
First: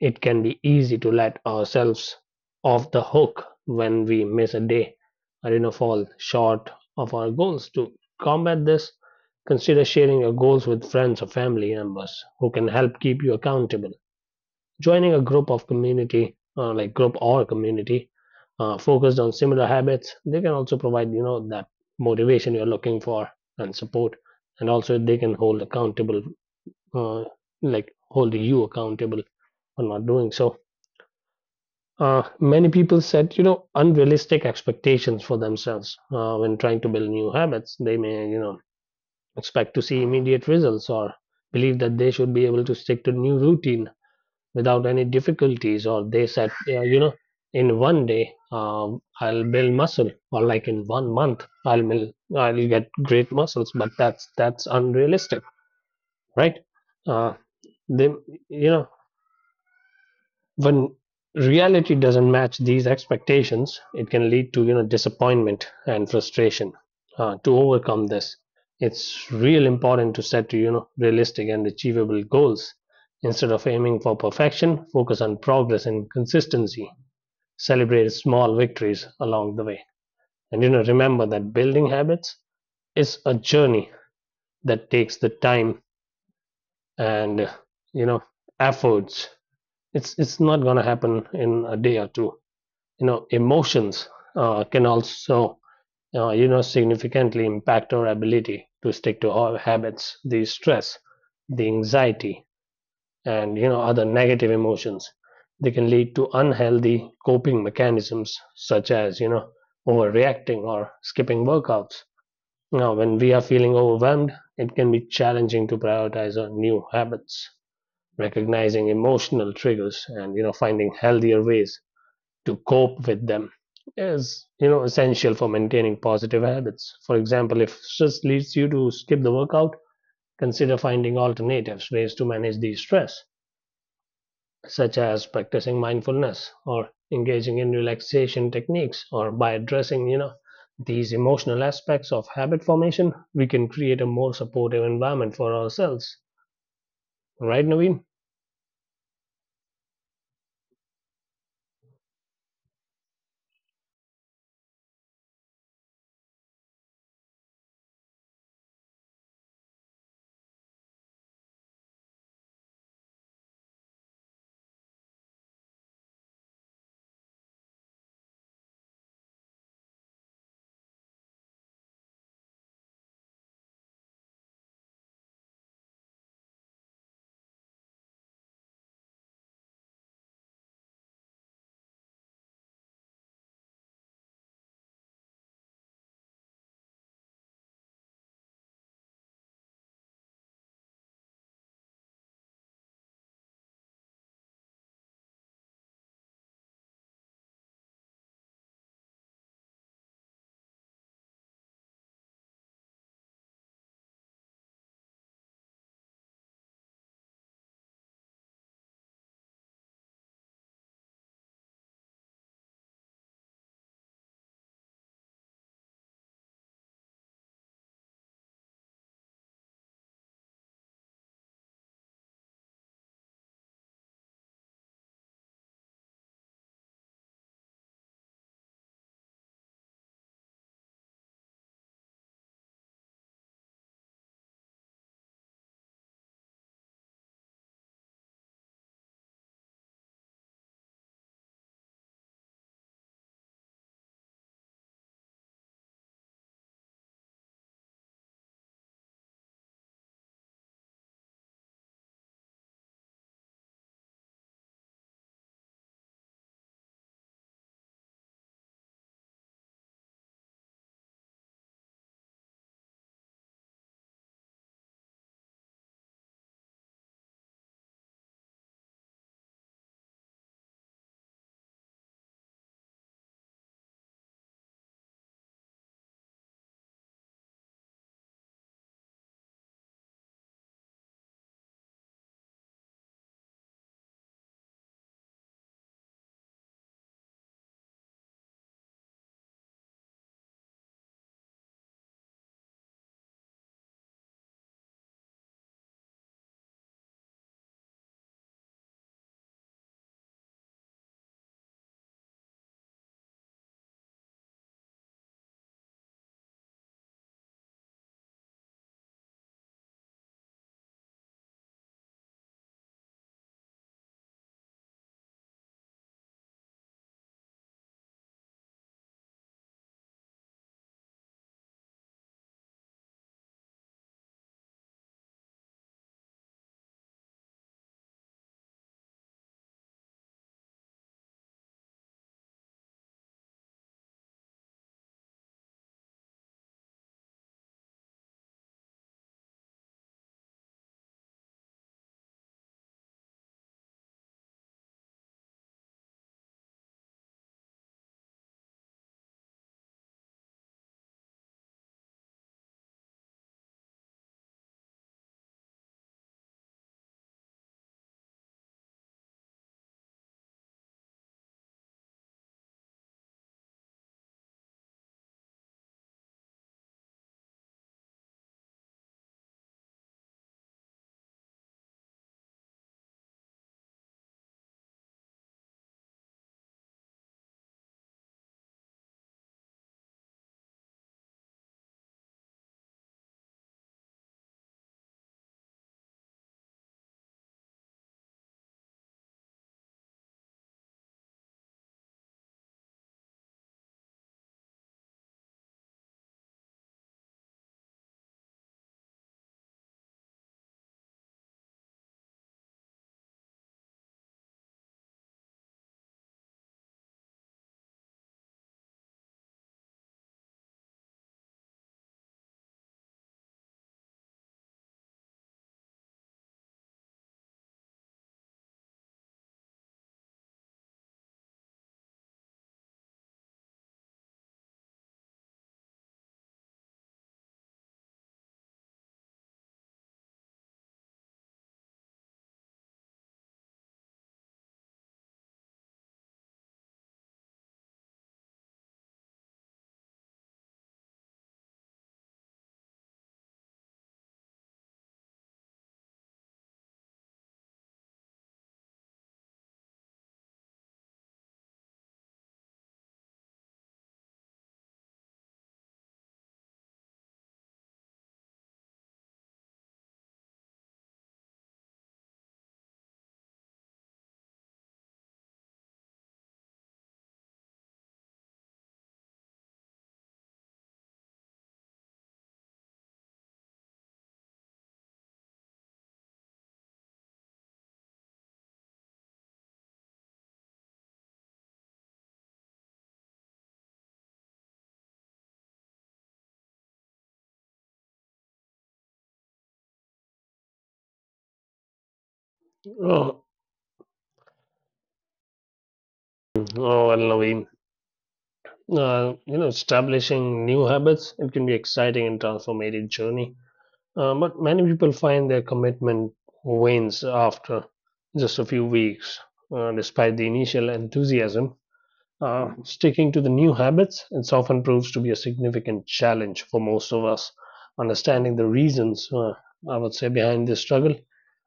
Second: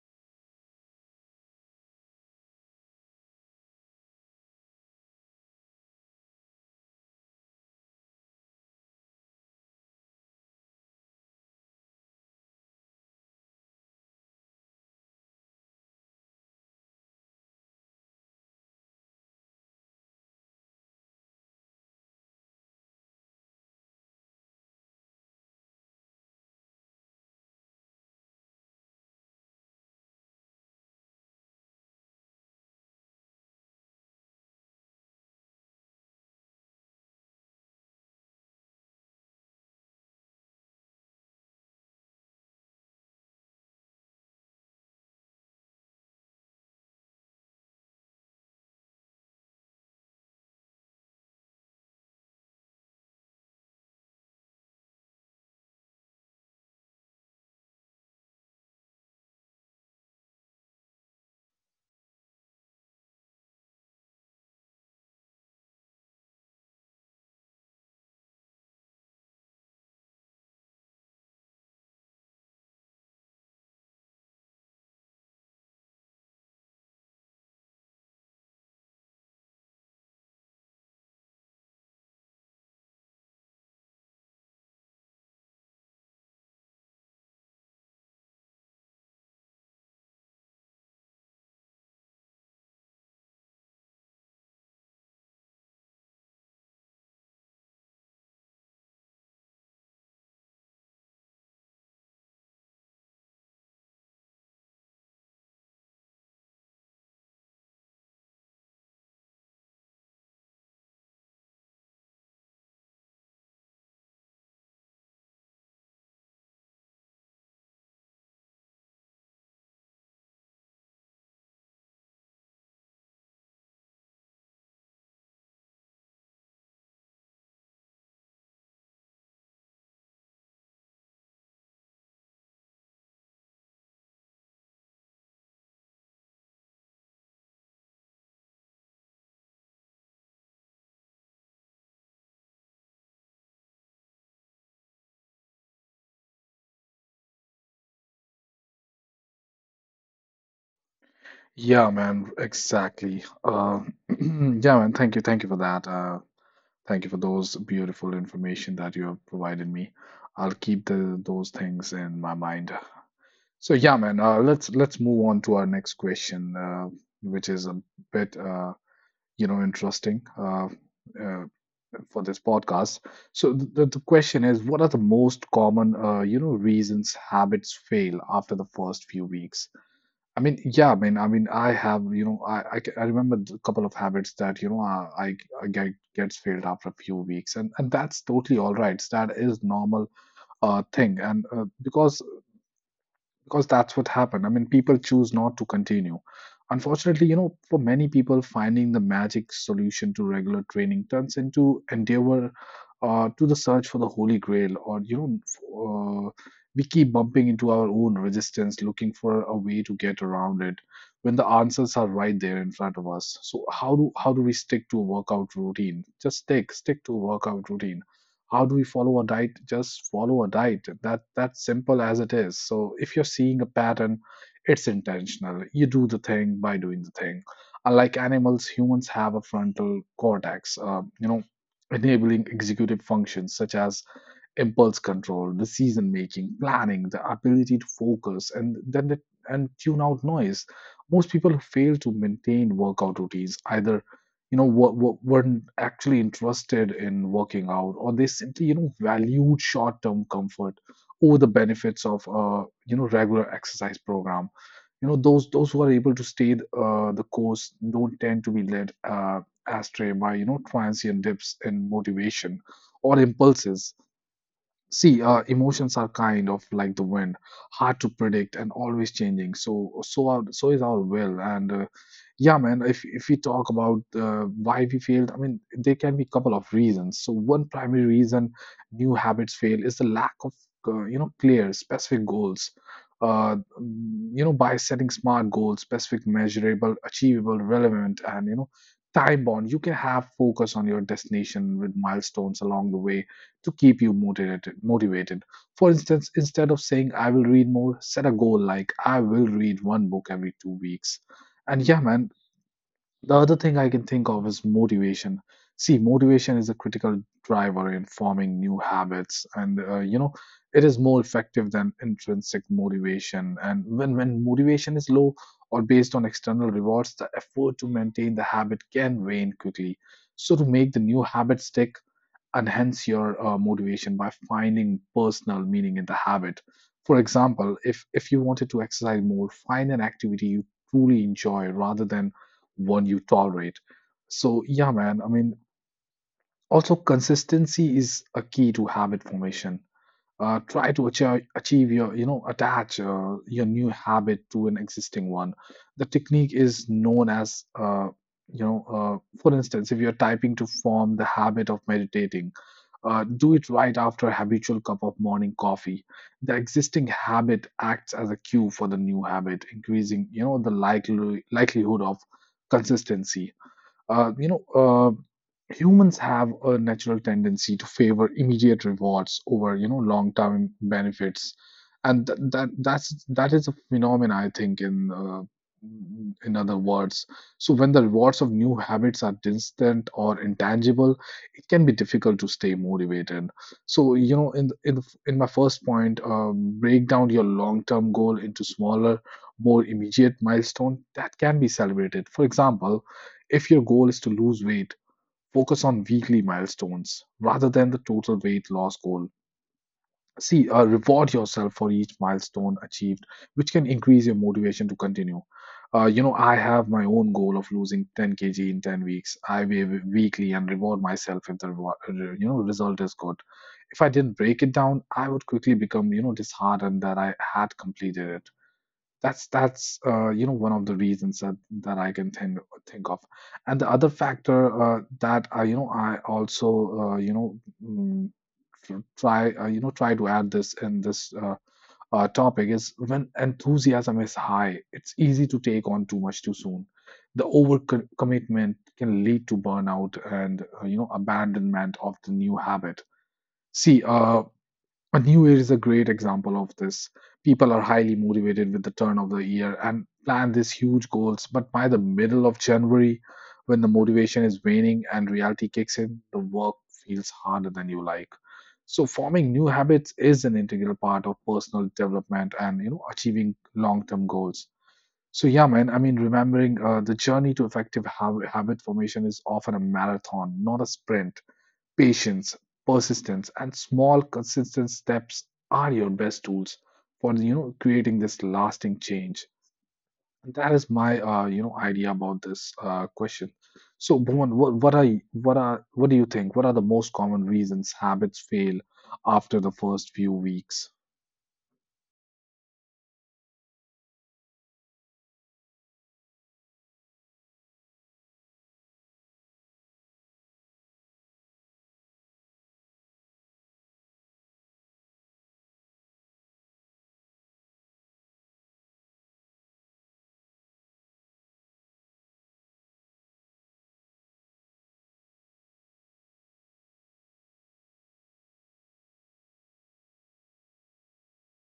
B: it can be easy to let ourselves off the hook when we miss a day or you know fall short of our goals. To combat this, consider sharing your goals with friends or family members who can help keep you accountable. Joining a group of community, uh, like group or community uh, focused on similar habits, they can also provide you know that motivation you're looking for and support, and also they can hold accountable, uh, like hold you accountable for not doing so. Uh, many people set you know unrealistic expectations for themselves uh, when trying to build new habits. They may you know expect to see immediate results, or believe that they should be able to stick to new routine without any difficulties, or they said, yeah, you know, in one day um, I'll build muscle, or like in one month i'll build, I'll get great muscles, but that's that's unrealistic, right? Uh, they you know when reality doesn't match these expectations, it can lead to you know disappointment and frustration. Uh, to overcome this, it's real important to set you know realistic and achievable goals. Instead of aiming for perfection, focus on progress and consistency. Celebrate small victories along the way, and you know remember that building habits is a journey that takes the time and you know efforts. It's it's not gonna happen in a day or two. You know emotions uh, can also uh, you know significantly impact our ability to stick to our habits. The stress, the anxiety, and you know other negative emotions, they can lead to unhealthy coping mechanisms, such as you know overreacting or skipping workouts. Now, when we are feeling overwhelmed, it can be challenging to prioritize our new habits. Recognizing emotional triggers and you know finding healthier ways to cope with them is you know essential for maintaining positive habits. For example, if stress leads you to skip the workout, consider finding alternatives ways to manage the stress, such as practicing mindfulness or engaging in relaxation techniques. Or by addressing, you know these emotional aspects of habit formation, we can create a more supportive environment for ourselves, right, Naveen?
A: Yeah, man, exactly. Uh yeah, man, thank you, thank you for that. Uh thank you for those beautiful information that you have provided me. I'll keep the those things in my mind. So yeah, man, uh, let's let's move on to our next question, uh which is a bit uh you know interesting, uh, uh, for this podcast. So the, the question is, what are the most common uh, you know reasons habits fail after the first few weeks? I mean, yeah, I mean, I mean, I have you know, I I, ca- I remember a couple of habits that you know I, I I get gets failed after a few weeks, and and that's totally all right. That is normal uh thing, and uh, because because that's what happened. I mean, people choose not to continue. Unfortunately, you know, for many people, finding the magic solution to regular training turns into endeavor, uh, to the search for the holy grail, or you know, uh, we keep bumping into our own resistance, looking for a way to get around it when the answers are right there in front of us. So how do how do we stick to a workout routine? Just stick, stick to a workout routine. How do we follow a diet? Just follow a diet. That that's simple as it is. So if you're seeing a pattern, it's intentional. You do the thing by doing the thing. Unlike animals, humans have a frontal cortex, um, you know enabling executive functions such as impulse control, decision making, planning, the ability to focus and then the, and tune out noise. Most people fail to maintain workout routines either you know what, what weren't actually interested in working out, or they simply you know valued short-term comfort over the benefits of uh, you know regular exercise program. you know those those who are able to stay uh, the course don't tend to be led uh, astray by you know transient dips in motivation or impulses. See, uh, emotions are kind of like the wind, hard to predict and always changing. So, so are, so is our will. And uh, yeah, man, if if we talk about uh, why we failed, I mean, there can be a couple of reasons. So, one primary reason new habits fail is the lack of uh, you know clear, specific goals. Uh, mm, you know, by setting smart goals, specific, measurable, achievable, relevant, and you know, time bound, you can have focus on your destination with milestones along the way to keep you motivated motivated For instance, instead of saying I will read more, set a goal like I will read one book every two weeks. And yeah, man, the other thing I can think of is motivation. See, motivation is a critical driver in forming new habits, and uh, you know it is more effective than intrinsic motivation. And when when motivation is low or based on external rewards, the effort to maintain the habit can wane quickly. So to make the new habit stick, enhance your uh, motivation by finding personal meaning in the habit. For example, if if you wanted to exercise more, find an activity you truly enjoy rather than one you tolerate. So yeah, man. I mean, also consistency is a key to habit formation. Uh, try to achieve, achieve your, you know, attach uh, your new habit to an existing one. The technique is known as, uh, you know, uh, for instance, if you're typing to form the habit of meditating, uh, do it right after a habitual cup of morning coffee. The existing habit acts as a cue for the new habit, increasing you know the likely likelihood of consistency. Uh, you know, uh, humans have a natural tendency to favor immediate rewards over you know long term benefits, and th- that that's that is a phenomenon I think in, uh, in other words. So when the rewards of new habits are distant or intangible, it can be difficult to stay motivated. So you know in the, in, the, in my first point, um, break down your long term goal into smaller, more immediate milestone that can be celebrated. For example, if your goal is to lose weight, focus on weekly milestones rather than the total weight loss goal. See, uh, reward yourself for each milestone achieved, which can increase your motivation to continue. Uh, you know, I have my own goal of losing ten k g in ten weeks. I weigh w- weekly and reward myself if the reward, you know result is good. If I didn't break it down, I would quickly become you know disheartened that I had completed it. That's that's uh, you know one of the reasons that, that I can think think of. And the other factor, uh, that I, you know I also uh, you know mm, tr- try, uh, you know try to add this in this, uh, uh, topic is, when enthusiasm is high, it's easy to take on too much too soon. The over co- commitment can lead to burnout and uh, you know abandonment of the new habit. See, uh, and New Year is a great example of this. People are highly motivated with the turn of the year and plan these huge goals, but by the middle of January, when the motivation is waning and reality kicks in, the work feels harder than you like. So forming new habits is an integral part of personal development and you know achieving long-term goals. So yeah, man. I mean, remembering uh, the journey to effective hab- habit formation is often a marathon, not a sprint. Patience, persistence, and small, consistent steps are your best tools for you know creating this lasting change. And that is my, uh, you know idea about this, uh, question. So, Bhuvan, what, what are y- what are what do you think? What are the most common reasons habits fail after the first few weeks?
B: Oh, oh well, Naveen. Uh, you know, establishing new habits, it can be exciting and transformative journey. Uh, but many people find their commitment wanes after just a few weeks. Uh, despite the initial enthusiasm, uh, sticking to the new habits, it often proves to be a significant challenge for most of us. Understanding the reasons, uh, I would say, behind this struggle,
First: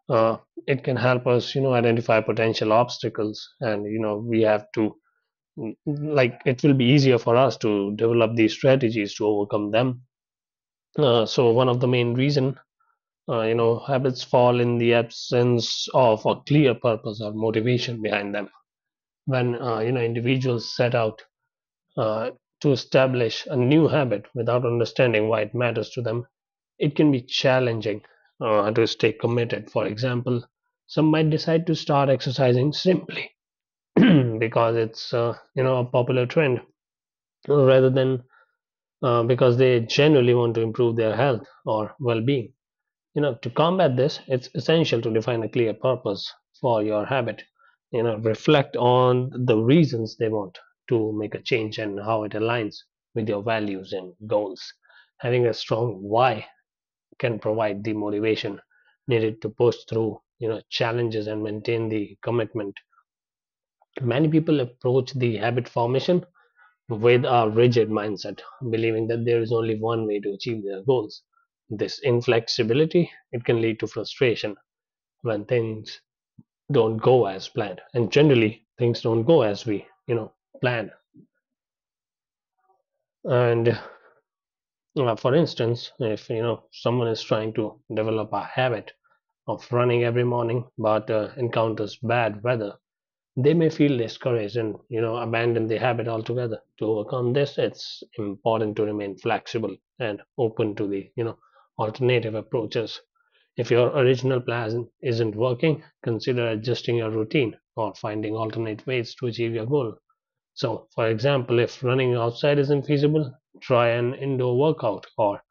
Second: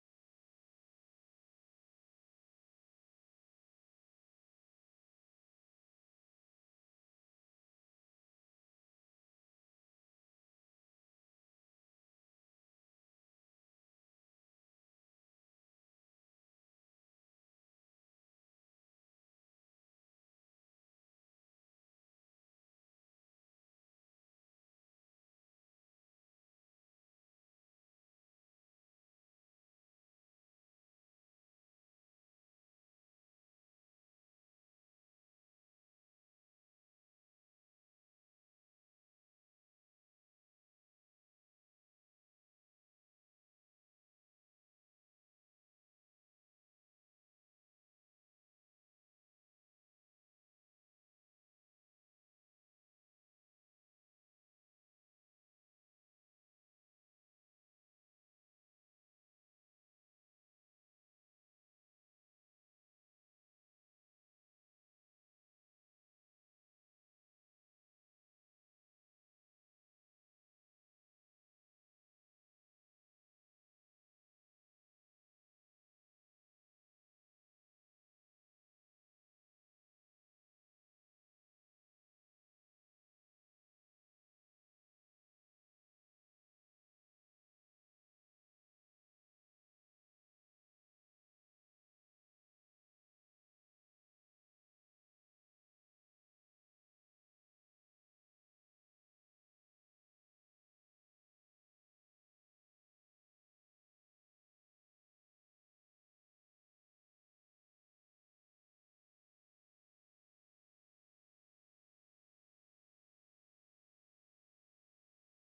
B: uh, it can help us, you know, identify potential obstacles, and you know, we have to like it will be easier for us to develop these strategies to overcome them. Uh, so one of the main reason, uh, you know, habits fall in the absence of a clear purpose or motivation behind them. When uh, you know individuals set out uh, to establish a new habit without understanding why it matters to them, it can be challenging uh, to stay committed. For example, some might decide to start exercising simply because it's uh, you know a popular trend rather than uh, because they genuinely want to improve their health or well-being. You know, to combat this, it's essential to define a clear purpose for your habit. You know, reflect on the reasons they want to make a change and how it aligns with your values and goals. Having a strong why can provide the motivation needed to push through, you know, challenges and maintain the commitment. Many people approach the habit formation with a rigid mindset, believing that there is only one way to achieve their goals. This inflexibility it can lead to frustration when things don't go as planned, and generally things don't go as we you know plan. And uh, for instance, if you know someone is trying to develop a habit of running every morning but uh, encounters bad weather, they may feel discouraged and you know abandon the habit altogether. To overcome this, it's important to remain flexible and open to the you know alternative approaches. If your original plan isn't working, consider adjusting your routine or finding alternate ways to achieve your goal. So for example, if running outside isn't feasible, try an indoor workout or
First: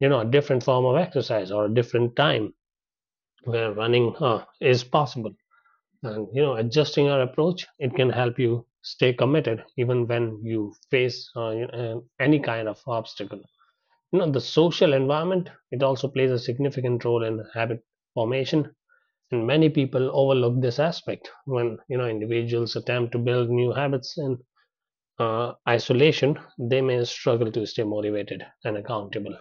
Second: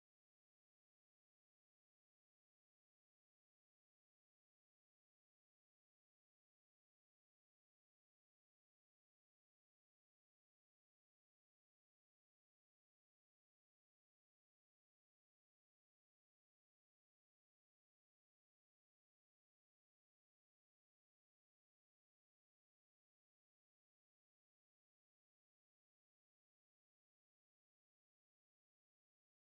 B: you know a different form of exercise or a different time where running uh, is possible. And you know adjusting your approach, it can help you stay committed even when you face, uh, you know, any kind of obstacle. You know the social environment, it also plays a significant role in habit formation, and many people overlook this aspect. When you know individuals attempt to build new habits in uh, isolation, they may struggle to stay motivated and accountable.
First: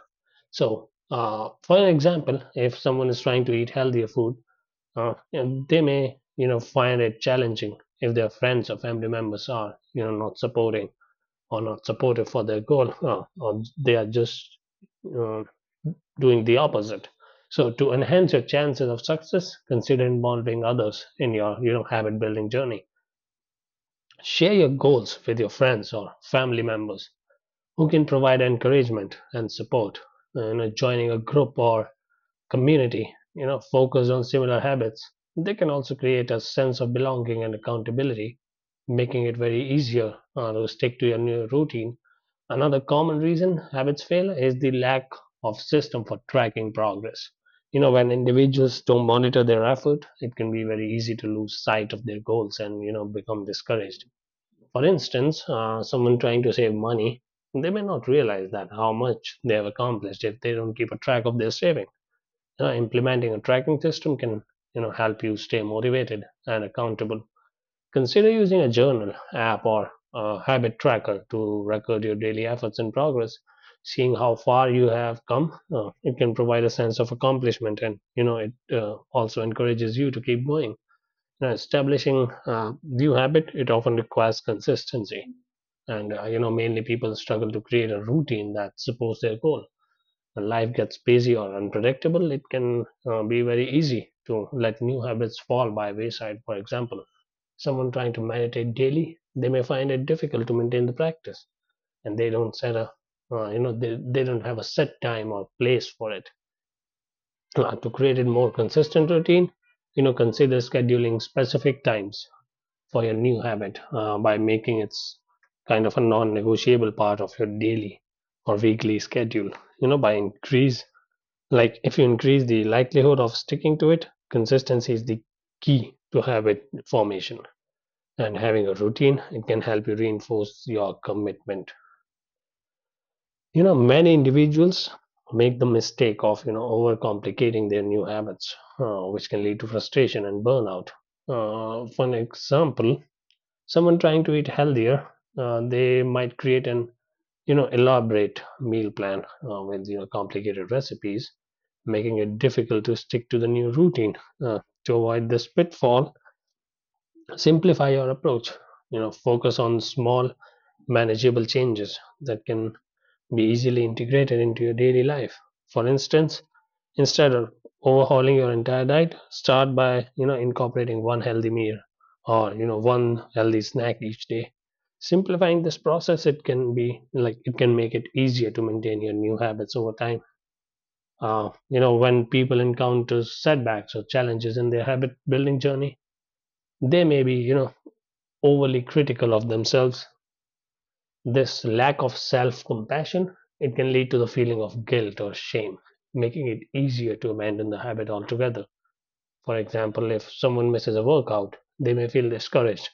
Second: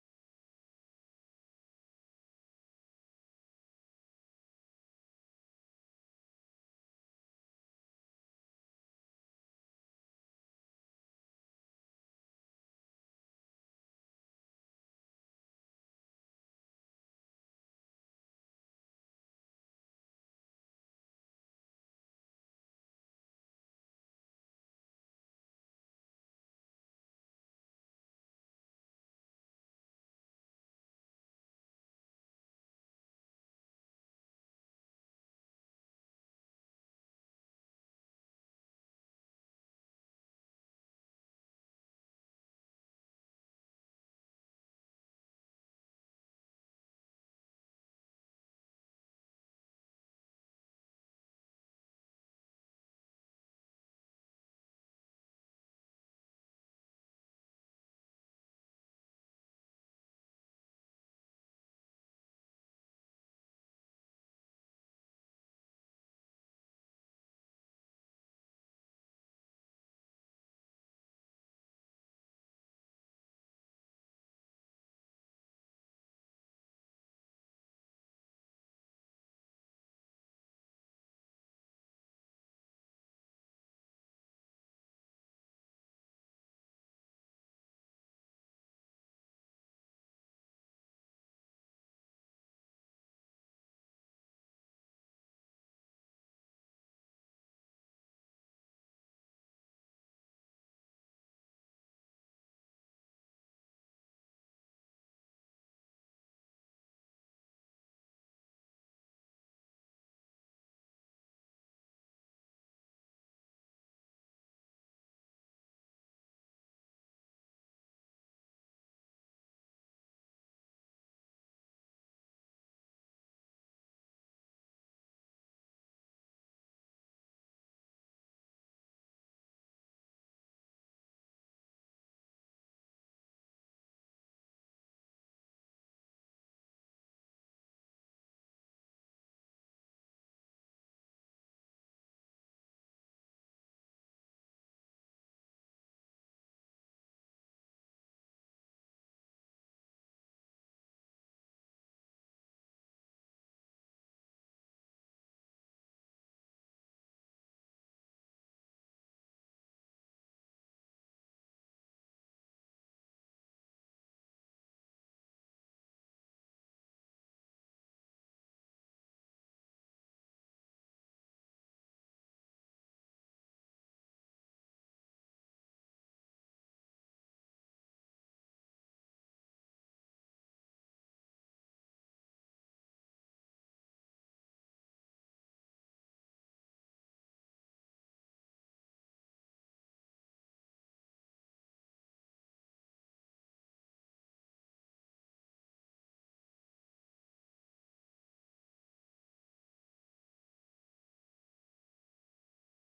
B: So uh, for an example, if someone is trying to eat healthier food, uh, and they may you know find it challenging if their friends or family members are you know not supporting or not supportive for their goal, uh, or they are just uh, doing the opposite. So to enhance your chances of success, consider involving others in your you know habit building journey. Share your goals with your friends or family members who can provide encouragement and support. Uh, you know joining a group or community, you know, focused on similar habits, they can also create a sense of belonging and accountability, making it very easier uh, to stick to your new routine. Another common reason habits fail is the lack of system for tracking progress. You know, when individuals don't monitor their effort, it can be very easy to lose sight of their goals and, you know, become discouraged. For instance, uh, someone trying to save money, they may not realize that how much they have accomplished if they don't keep a track of their savings. Uh, implementing a tracking system can you know help you stay motivated and accountable. Consider using a journal app or a habit tracker to record your daily efforts and progress. Seeing how far you have come, uh, it can provide a sense of accomplishment, and you know it uh, also encourages you to keep going. Now, establishing a new habit, it often requires consistency, and uh, you know mainly people struggle to create a routine that supports their goal. When life gets busy or unpredictable, it can uh, be very easy to let new habits fall by wayside. For example, someone trying to meditate daily, they may find it difficult to maintain the practice, and they don't set a, uh, you know, they, they don't have a set time or place for it. Uh, to create a more consistent routine, you know, consider scheduling specific times for your new habit uh, by making it kind of a non-negotiable part of your daily or weekly schedule. You know, by increase Like if you increase the likelihood of sticking to it, consistency is the key to habit formation, and having a routine, it can help you reinforce your commitment. You know many individuals make the mistake of you know overcomplicating their new habits, uh, which can lead to frustration and burnout. Uh, for an example, someone trying to eat healthier, uh, they might create an you know elaborate meal plan, uh, with you know complicated recipes, making it difficult to stick to the new routine. Uh, to avoid this pitfall, simplify your approach. You know focus on small, manageable changes that can be easily integrated into your daily life. For instance, instead of overhauling your entire diet, start by you know incorporating one healthy meal or you know one healthy snack each day. Simplifying this process, it can be like it can make it easier to maintain your new habits over time. Uh, you know when people encounter setbacks or challenges in their habit building journey, they may be you know overly critical of themselves. This lack of self-compassion, it can lead to the feeling of guilt or shame, making it easier to abandon the habit altogether. For example, if someone misses a workout, they may feel discouraged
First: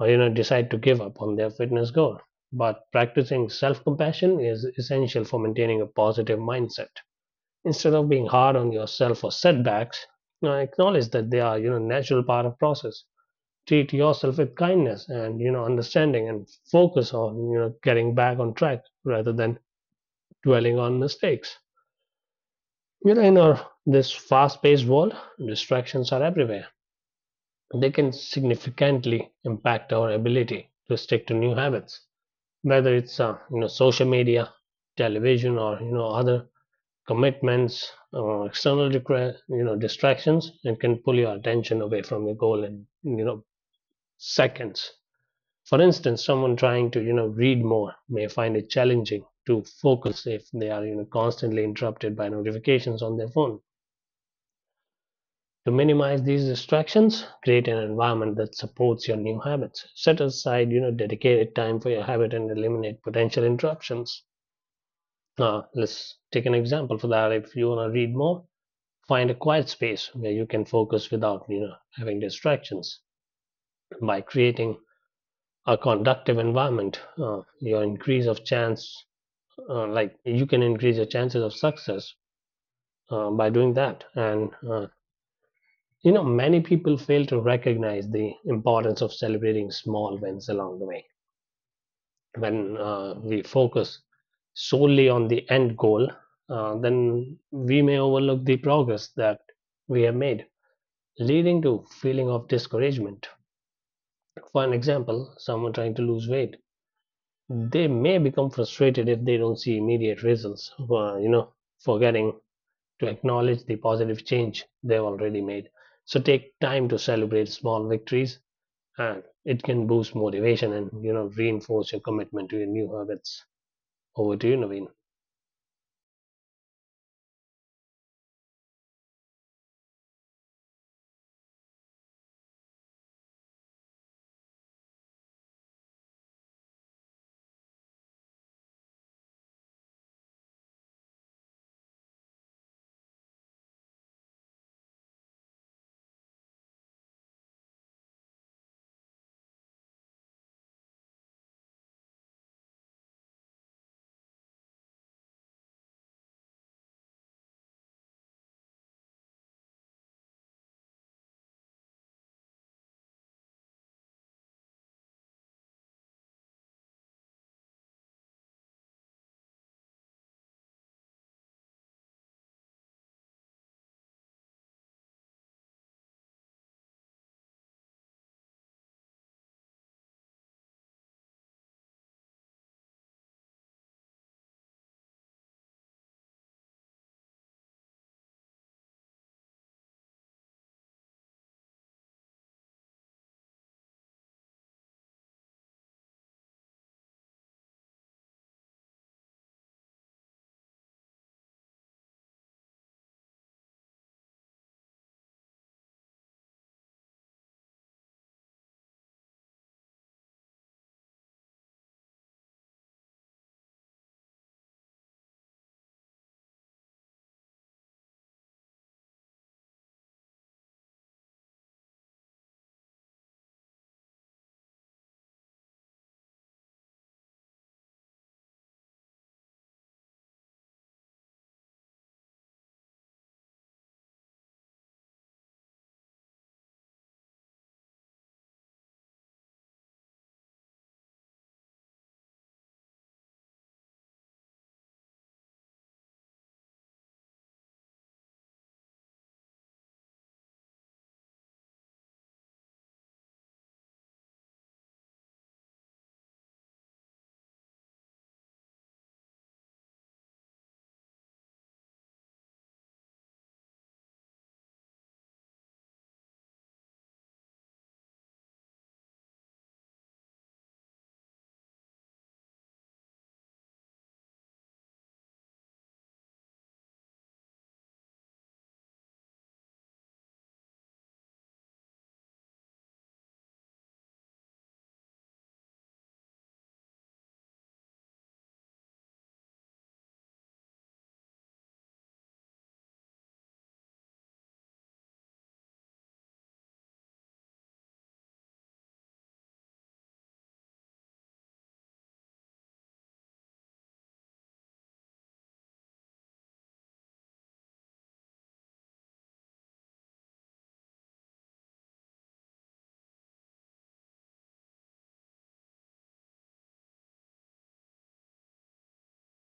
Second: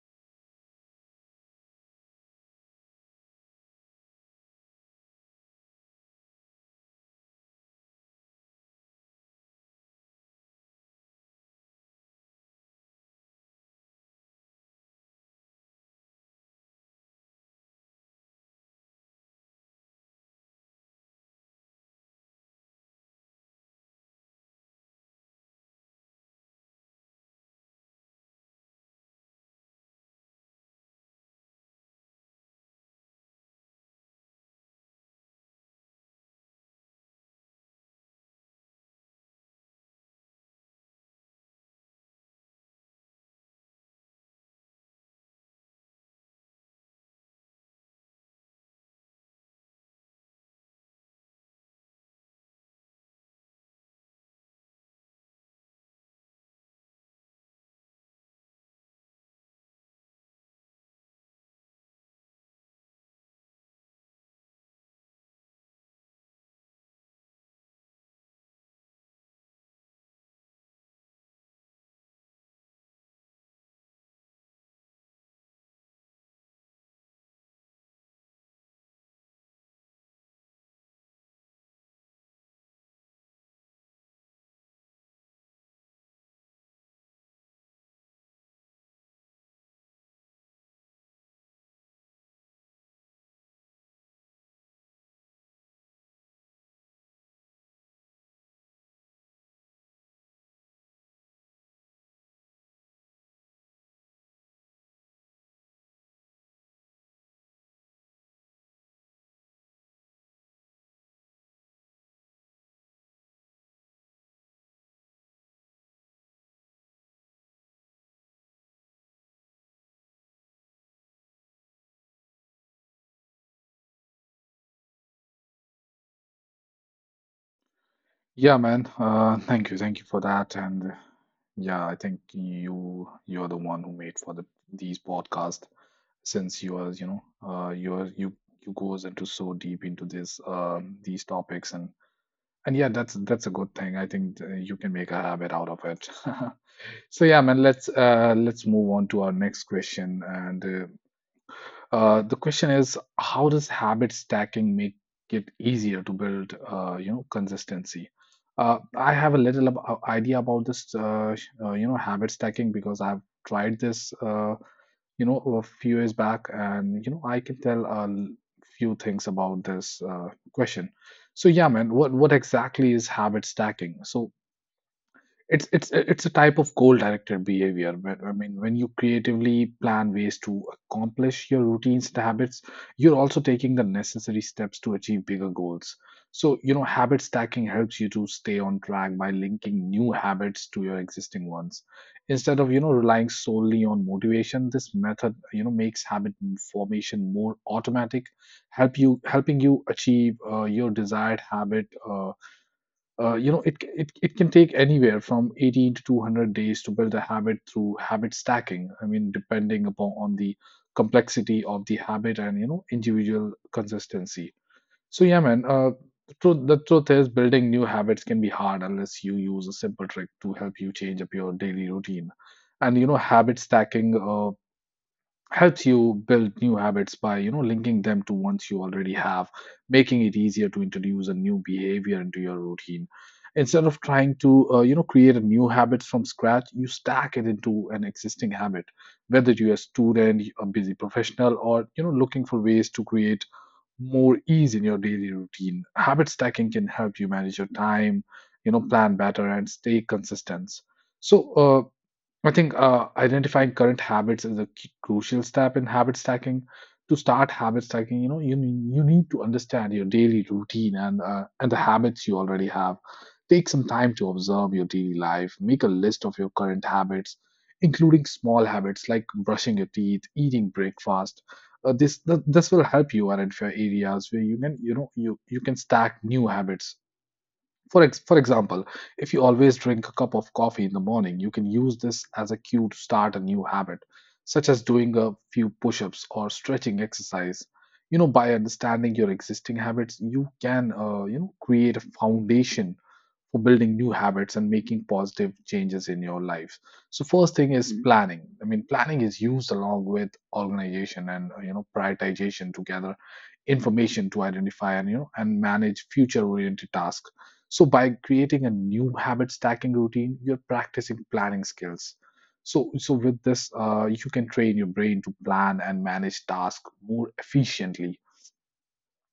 B: or you know decide to give up on their fitness goal. But practicing self-compassion is essential for maintaining a positive mindset. Instead of being hard on yourself for setbacks, you know, acknowledge that they are you know natural part of process. Treat yourself with kindness and you know understanding, and focus on you know getting back on track rather than dwelling on mistakes. You know, in our this fast-paced world, distractions are everywhere. They can significantly impact our ability to stick to new habits, whether it's uh, you know social media, television, or you know other commitments or external decra- you know distractions, and can pull your attention away from your goal in you know seconds. For instance, someone trying to you know read more may find it challenging to focus if they are you know constantly interrupted by notifications on their phone. To minimize these distractions, create an environment that supports your new habits. Set aside, you know, dedicated time for your habit and eliminate potential interruptions. Now, let's take an example for that. If you want to read more, find a quiet space where you can focus without, you know, having distractions. By creating a conductive environment, uh, your increase of chance, uh, like you can increase your chances of success uh, by doing that. And uh, You know, many people fail to recognize the importance of celebrating small wins along the way. When uh, we focus solely on the end goal, uh, then we may overlook the progress that we have made, leading to feeling of discouragement. For an example, someone trying to lose weight, they may become frustrated if they don't see immediate results, Uh, you know, forgetting to acknowledge the positive change they've already made. So take time to celebrate small victories, and it can boost motivation and you know reinforce your commitment to your new habits. Over to you, Naveen.
A: Yeah, man. Uh, thank you, thank you for that. And uh, yeah, I think you you're the one who made for the these podcasts since you are, you know, uh, you're you you goes into so deep into this um these topics and and yeah, that's that's a good thing. I think uh, you can make a habit out of it. So yeah, man, let's uh let's move on to our next question and uh, uh, the question is, how does habit stacking make it easier to build, uh, you know, consistency? Uh, I have a little ab- uh, idea about this, uh, sh- uh, you know, habit stacking because I've tried this, uh, you know, a few years back, and you know, I can tell a l- few things about this uh, question. So yeah, man, what what exactly is habit stacking? So it's it's it's a type of goal-directed behavior. where- I mean, when you creatively plan ways to accomplish your routines and habits, you're also taking the necessary steps to achieve bigger goals. So, you know, habit stacking helps you to stay on track by linking new habits to your existing ones. Instead of, you know, relying solely on motivation, this method, you know, makes habit formation more automatic, help you helping you achieve uh, your desired habit uh, uh, You know it, it it can take anywhere from eighty to two hundred days to build a habit through habit stacking. I mean depending upon on the complexity of the habit and you know individual consistency. So yeah, man uh, the truth, the truth is building new habits can be hard unless you use a simple trick to help you change up your daily routine. And you know habit stacking uh, helps you build new habits by you know linking them to ones you already have, making it easier to introduce a new behavior into your routine. Instead of trying to uh, you know create a new habit from scratch, you stack it into an existing habit. Whether you're a student, a busy professional, or you know looking for ways to create more ease in your daily routine, habit stacking can help you manage your time, you know plan better and stay consistent. So uh, I think uh, identifying current habits is a key- crucial step in habit stacking. To start habit stacking, you know, you ne- you need to understand your daily routine and uh, and the habits you already have. Take some time to observe your daily life. Make a list of your current habits, including small habits like brushing your teeth, eating breakfast. Uh, this th- this will help you identify areas where you can you know you you can stack new habits. For ex- for example, if you always drink a cup of coffee in the morning, you can use this as a cue to start a new habit, such as doing a few push-ups or stretching exercise. You know, by understanding your existing habits, you can uh, you know create a foundation for building new habits and making positive changes in your life. So first thing is Mhm. Planning. I mean, planning is used along with organization and uh, you know prioritization to gather information to identify and you know and manage future-oriented tasks. So by creating a new habit stacking routine, you're practicing planning skills. So so with this, uh, you can train your brain to plan and manage tasks more efficiently.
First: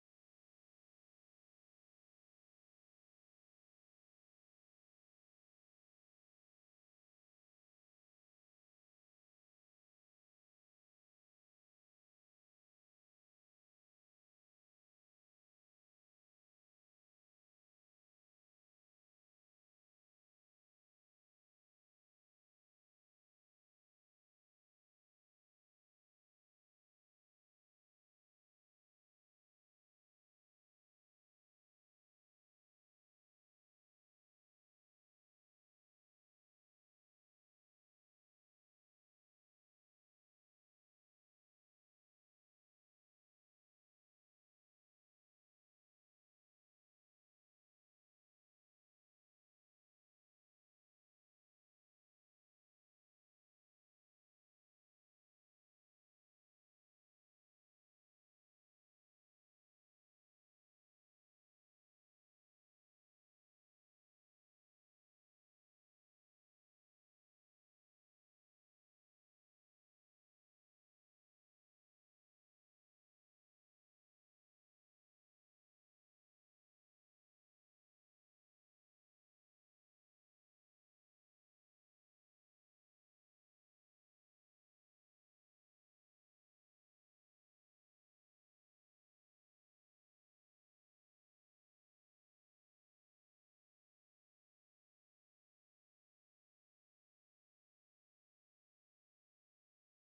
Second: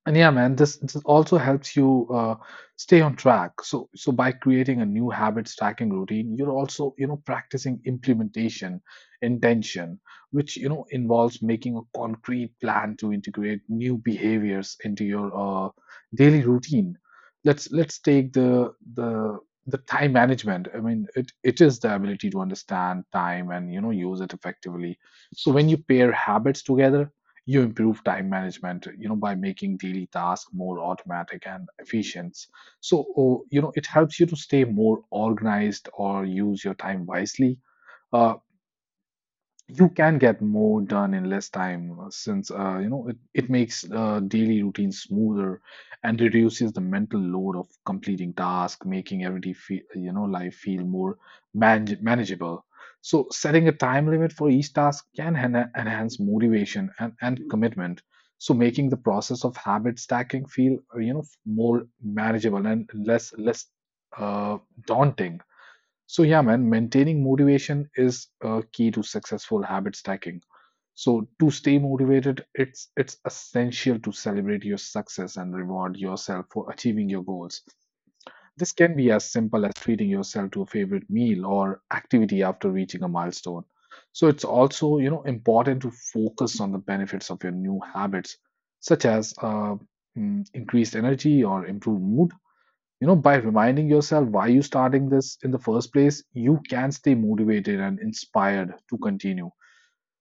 A: And yeah, man, this, this also helps you uh, stay on track. So, so by creating a new habit stacking routine, you're also, you know, practicing implementation, intention, which, you know, involves making a concrete plan to integrate new behaviors into your uh, daily routine. Let's let's take the the the time management. I mean, it, it is the ability to understand time and, you know, use it effectively. So when you pair habits together, you improve time management, you know, by making daily tasks more automatic and efficient. So, oh, you know, it helps you to stay more organized or use your time wisely. Uh, you can get more done in less time uh, since uh, you know it, it makes uh, daily routine smoother and reduces the mental load of completing tasks, making everyday feel, you know life feel more manage- manageable. So setting a time limit for each task can hen- enhance motivation and, and commitment, so making the process of habit stacking feel uh, you know more manageable and less less uh, daunting. So yeah, man, maintaining motivation is uh, key to successful habit stacking. So to stay motivated, it's it's essential to celebrate your success and reward yourself for achieving your goals. This can be as simple as treating yourself to a favorite meal or activity after reaching a milestone. So it's also, you know, important to focus on the benefits of your new habits, such as uh, mm, increased energy or improved mood. You know by reminding yourself why you starting this in the first place, you can stay motivated and inspired to continue.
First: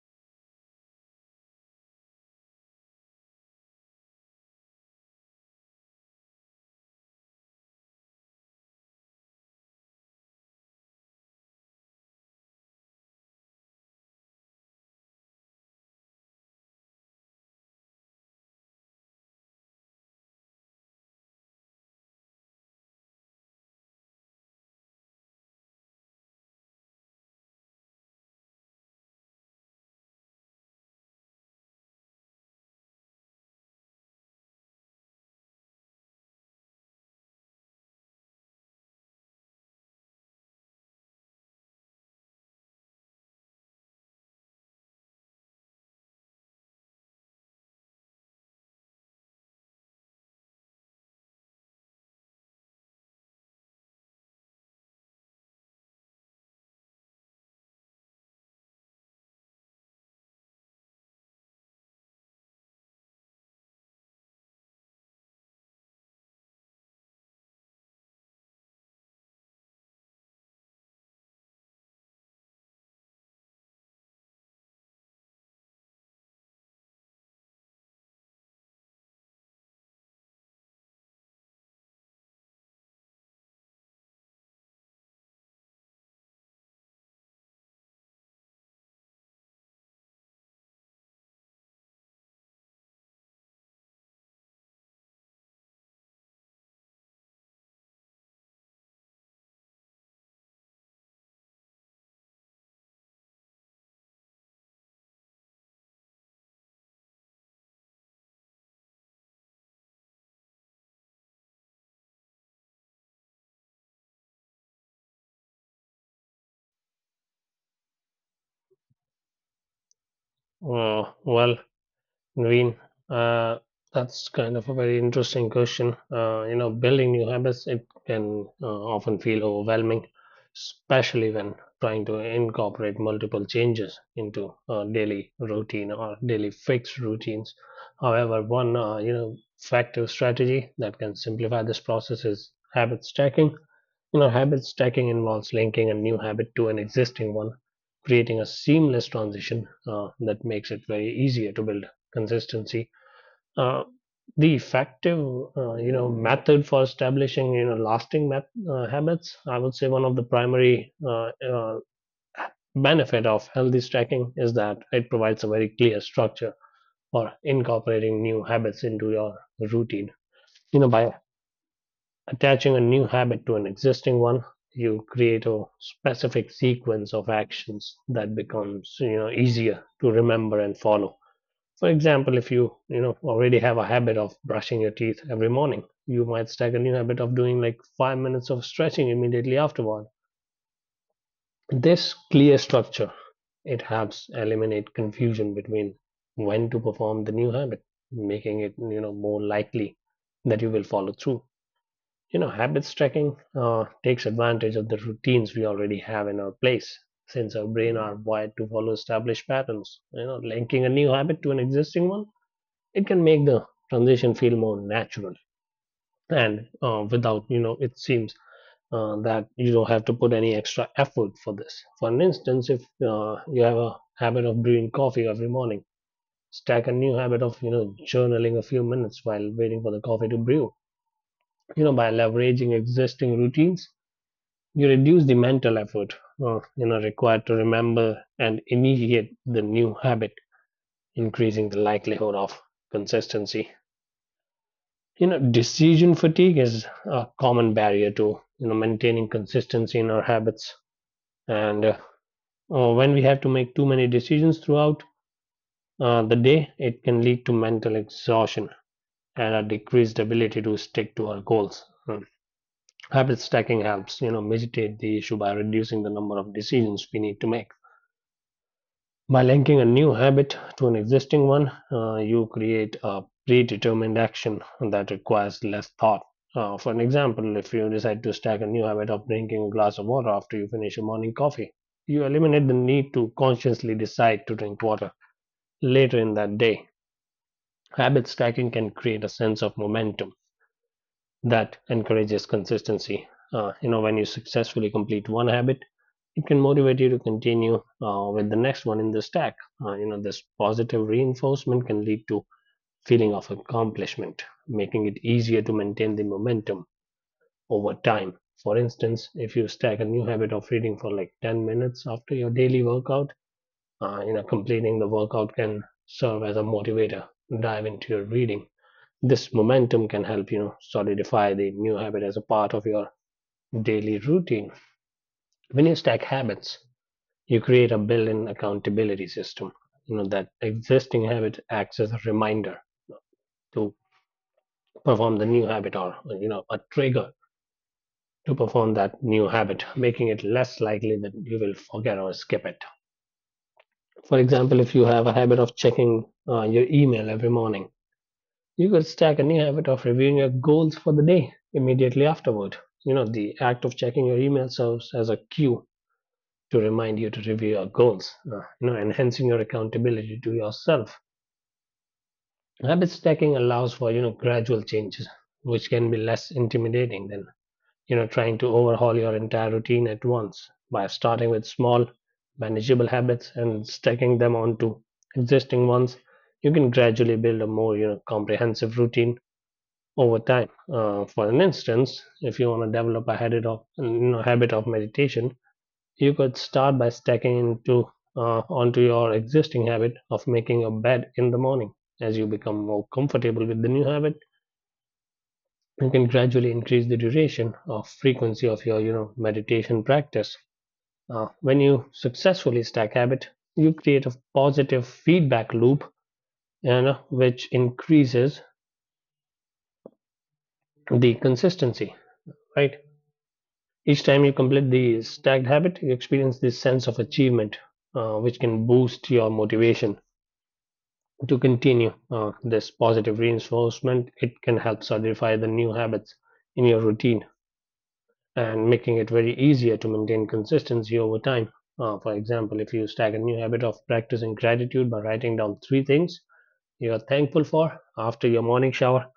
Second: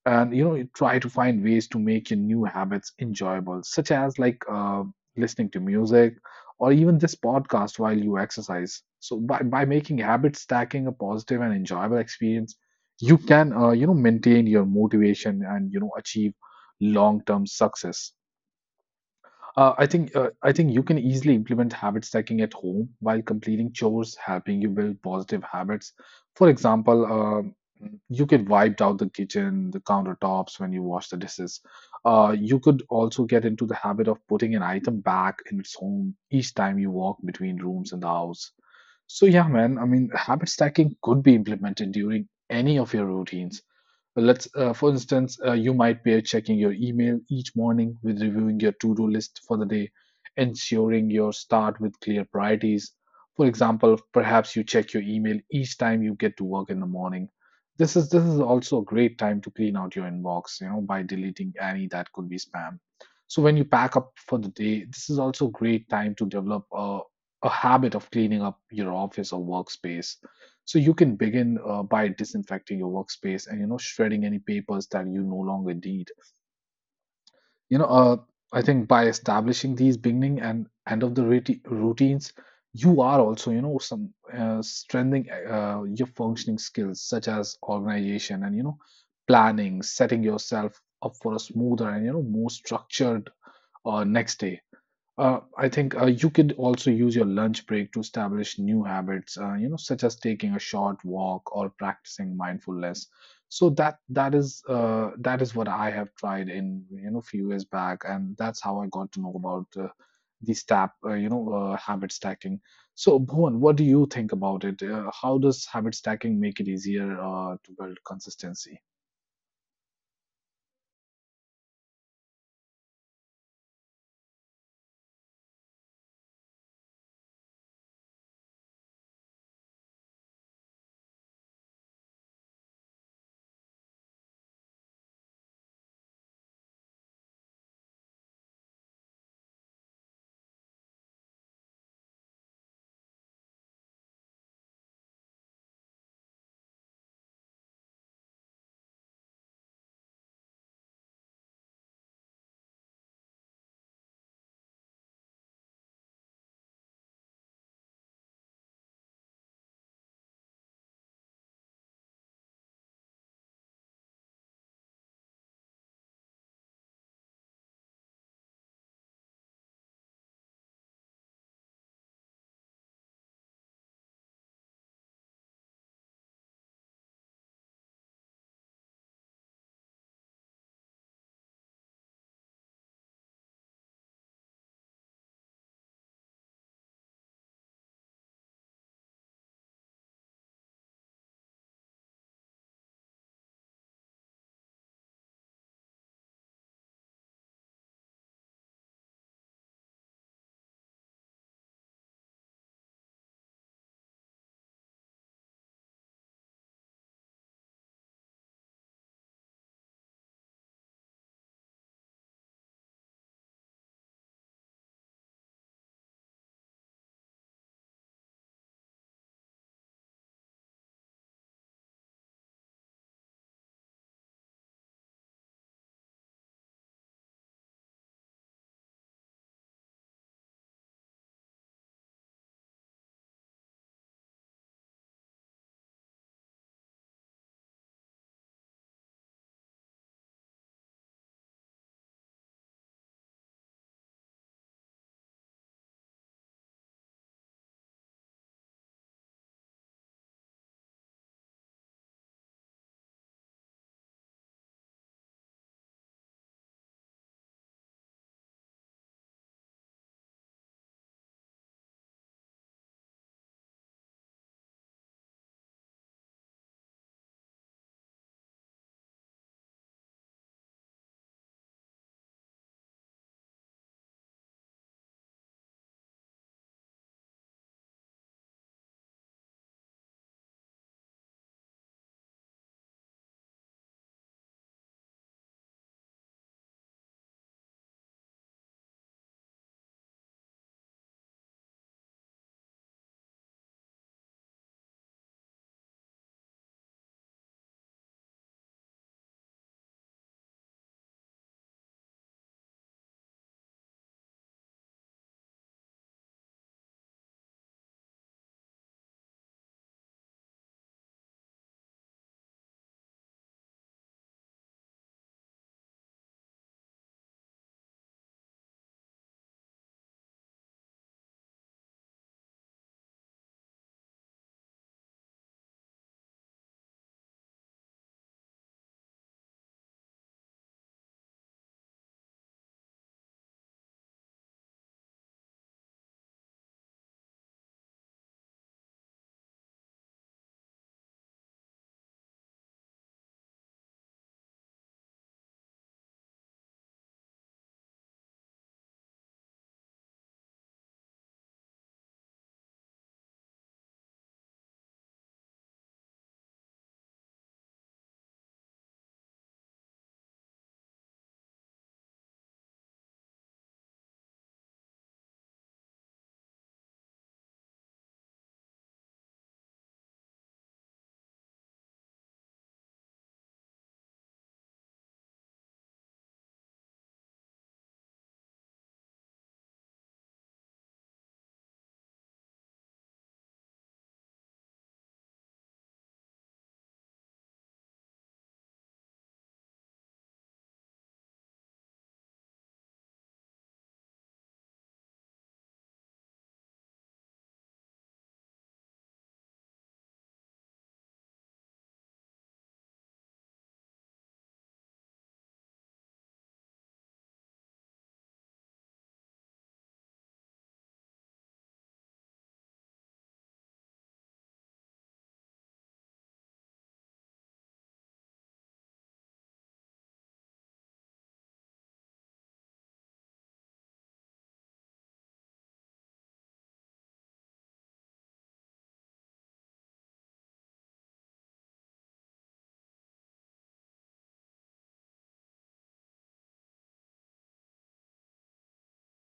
A: And you know you try to find ways to make your new habits enjoyable, such as like uh, listening to music or even this podcast while you exercise. So by, by making habit stacking a positive and enjoyable experience, you can uh, you know maintain your motivation and you know achieve long term success. Uh, I think uh, I think you can easily implement habit stacking at home while completing chores, helping you build positive habits. For example, um you could wipe out the kitchen, the countertops when you wash the dishes. Uh, you could also get into the habit of putting an item back in its home each time you walk between rooms in the house. So yeah, man. I mean, habit stacking could be implemented during any of your routines. Let's, uh, for instance, uh, you might be checking your email each morning with reviewing your to-do list for the day, ensuring your start with clear priorities. For example, perhaps you check your email each time you get to work in the morning. This is this is also a great time to clean out your inbox, you know, by deleting any that could be spam. So when you pack up for the day, this is also a great time to develop a, a habit of cleaning up your office or workspace. So you can begin uh, by disinfecting your workspace and you know shredding any papers that you no longer need. You know, uh, I think by establishing these beginning and end of the routi- routines, you are also you know some uh, strengthening uh, your functioning skills such as organization and you know planning, setting yourself up for a smoother and you know more structured uh, next day. Uh, I think uh, you could also use your lunch break to establish new habits, uh, you know, such as taking a short walk or practicing mindfulness. So that that is uh, that is what I have tried in you know few years back, and that's how I got to know about uh, the step, uh, you know, uh, habit stacking. So Bhuvan, what do you think about it? Uh, how does habit stacking make it easier uh, to build consistency?
B: uh, well, Naveen, uh, that's kind of a very interesting question. Uh, you know building new habits, it can uh, often feel overwhelming, especially when trying to incorporate multiple changes into a daily routine or daily fixed routines. However, one uh, you know effective strategy that can simplify this process is habit stacking. You know, habit stacking involves linking a new habit to an existing one, creating a seamless transition uh, that makes it very easier to build consistency. Uh, the effective, uh, you know, method for establishing, you know, lasting met- uh, habits. I would say one of the primary uh, uh, benefit of healthy stacking is that it provides a very clear structure for incorporating new habits into your routine. You know, by Attaching a new habit to an existing one, you create a specific sequence of actions that becomes you know easier to remember and follow. For example, if you you know already have a habit of brushing your teeth every morning, you might stack a new habit of doing like five minutes of stretching immediately afterward. This clear structure, it helps eliminate confusion between when to perform the new habit, making it you know more likely that you will follow through. You know, habits tracking uh, takes advantage of the routines we already have in our place, since our brain are wired to follow established patterns. You know, linking a new habit to an existing one, it can make the transition feel more natural, and uh, without, you know, it seems uh, that you don't have to put any extra effort for this. For an instance, if uh, you have a habit of brewing coffee every morning, stack a new habit of you know journaling a few minutes while waiting for the coffee to brew. You know, by leveraging existing routines, you reduce the mental effort uh, you know, required to remember and initiate the new habit, increasing the likelihood of consistency. You know, decision fatigue is a common barrier to you know maintaining consistency in our habits, and uh, uh, when we have to make too many decisions throughout uh, the day, it can lead to mental exhaustion and a decreased ability to stick to our goals. Hmm. Habit stacking helps, you know, mitigate the issue by reducing the number of decisions we need to make. By linking a new habit to an existing one, uh, you create a predetermined action that requires less thought. Uh, for an example, if you decide to stack a new habit of drinking a glass of water after you finish your morning coffee, you eliminate the need to consciously decide to drink water later in that day. Habit stacking can create a sense of momentum that encourages consistency. Uh, you know, when you successfully complete one habit, it can motivate you to continue uh, with the next one in the stack. Uh, you know, this positive reinforcement can lead to feeling of accomplishment, making it easier to maintain the momentum over time. For instance, if you stack a new habit of reading for like ten minutes after your daily workout, uh, you know, completing the workout can serve as a motivator to dive into your reading. This momentum can help, you know, solidify the new habit as a part of your daily routine. When you stack habits, you create a built-in accountability system. You know that existing habit acts as a reminder to perform the new habit, or you know a trigger to perform that new habit, making it less likely that you will forget or skip it. For example, if you have a habit of checking uh, your email every morning, you could stack a new habit of reviewing your goals for the day immediately afterward. You know the act of checking your email serves as a cue to remind you to review your goals, uh, you know enhancing your accountability to yourself. Habit stacking allows for you know gradual changes, which can be less intimidating than you know trying to overhaul your entire routine at once, by starting with small, manageable habits and stacking them onto existing ones. You can gradually build a more you know comprehensive routine over time. Uh, for an instance, if you want to develop a habit of you know, habit of meditation, you could start by stacking into uh, onto your existing habit of making your bed in the morning. As you become more comfortable with the new habit, you can gradually increase the duration or frequency of your, you know, meditation practice. Uh, when you successfully stack habit, you create a positive feedback loop, and uh, which increases the consistency. Right. Each time you complete the stacked habit, you experience this sense of achievement, uh, which can boost your motivation to continue. Uh, this positive reinforcement, it can help solidify the new habits in your routine, and making it very easier to maintain consistency over time. Uh, for example, if you stack a new habit of practicing gratitude by writing down three things you are thankful for after your morning shower,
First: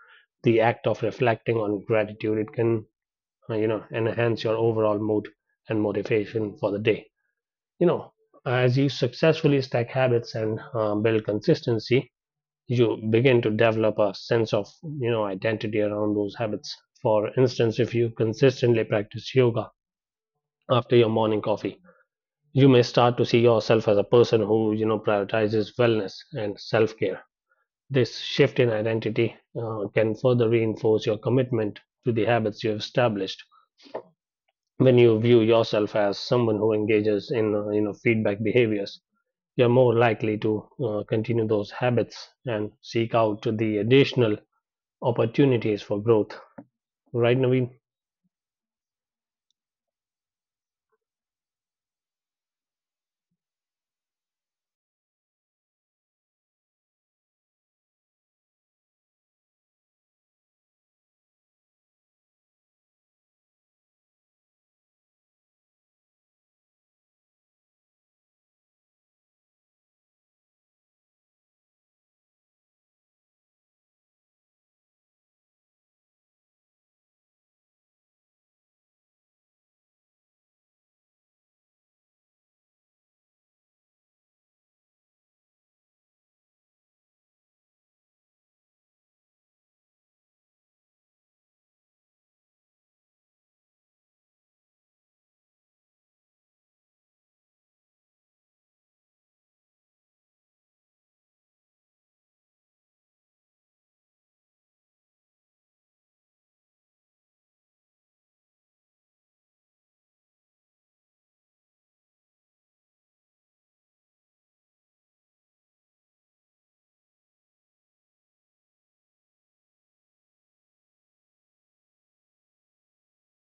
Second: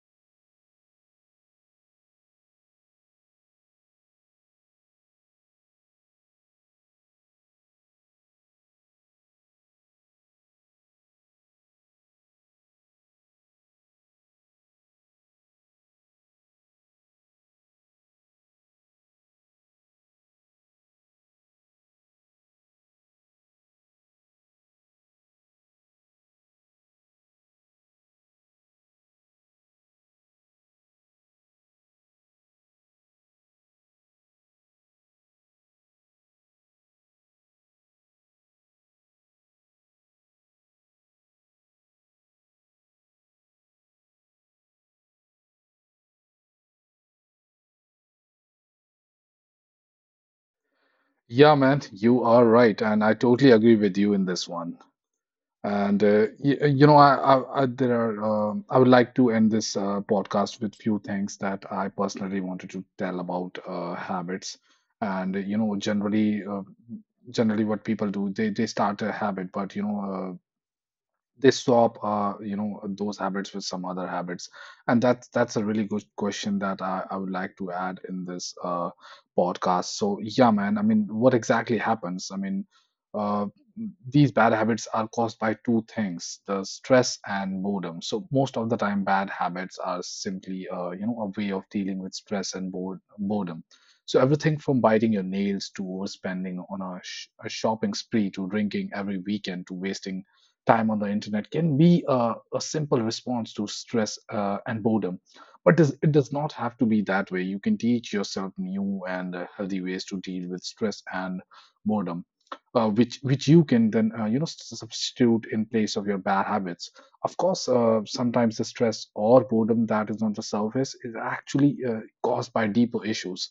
B: the act of reflecting on gratitude, it can uh, you know enhance your overall mood and motivation for the day. You know, as you successfully stack habits and uh, build consistency, you begin to develop a sense of you know identity around those habits. For instance, if you consistently practice yoga after your morning coffee, you may start to see yourself as a person who you know prioritizes wellness and self-care. This shift in identity, uh, can further reinforce your commitment to the habits you have established. When you view yourself as someone who engages in uh, you know feedback behaviors, you're more likely to uh, continue those habits and seek out the additional opportunities for growth. Right, Naveen?
A: Yeah, man, you are right, and I totally agree with you in this one. And uh, you, you know, I, I, I there are um, I would like to end this uh, podcast with few things that I personally wanted to tell about uh, habits. And you know, generally, uh, generally, what people do, they they start a habit, but you know, uh, they swap uh, you know those habits with some other habits. And that's that's a really good question that i, I would like to add in this uh, podcast. So yeah, man, I mean what exactly happens. I mean uh, these bad habits are caused by two things, the stress and boredom. So most of the time bad habits are simply uh, you know a way of dealing with stress and bored, boredom. So everything from biting your nails to overspending on a, sh- a shopping spree to drinking every weekend to wasting time on the internet can be a, a simple response to stress uh, and boredom. But does, it does not have to be that way. You can teach yourself new and uh, healthy ways to deal with stress and boredom, uh, which which you can then uh, you know s- substitute in place of your bad habits. Of course, uh, sometimes the stress or boredom that is on the surface is actually uh, caused by deeper issues.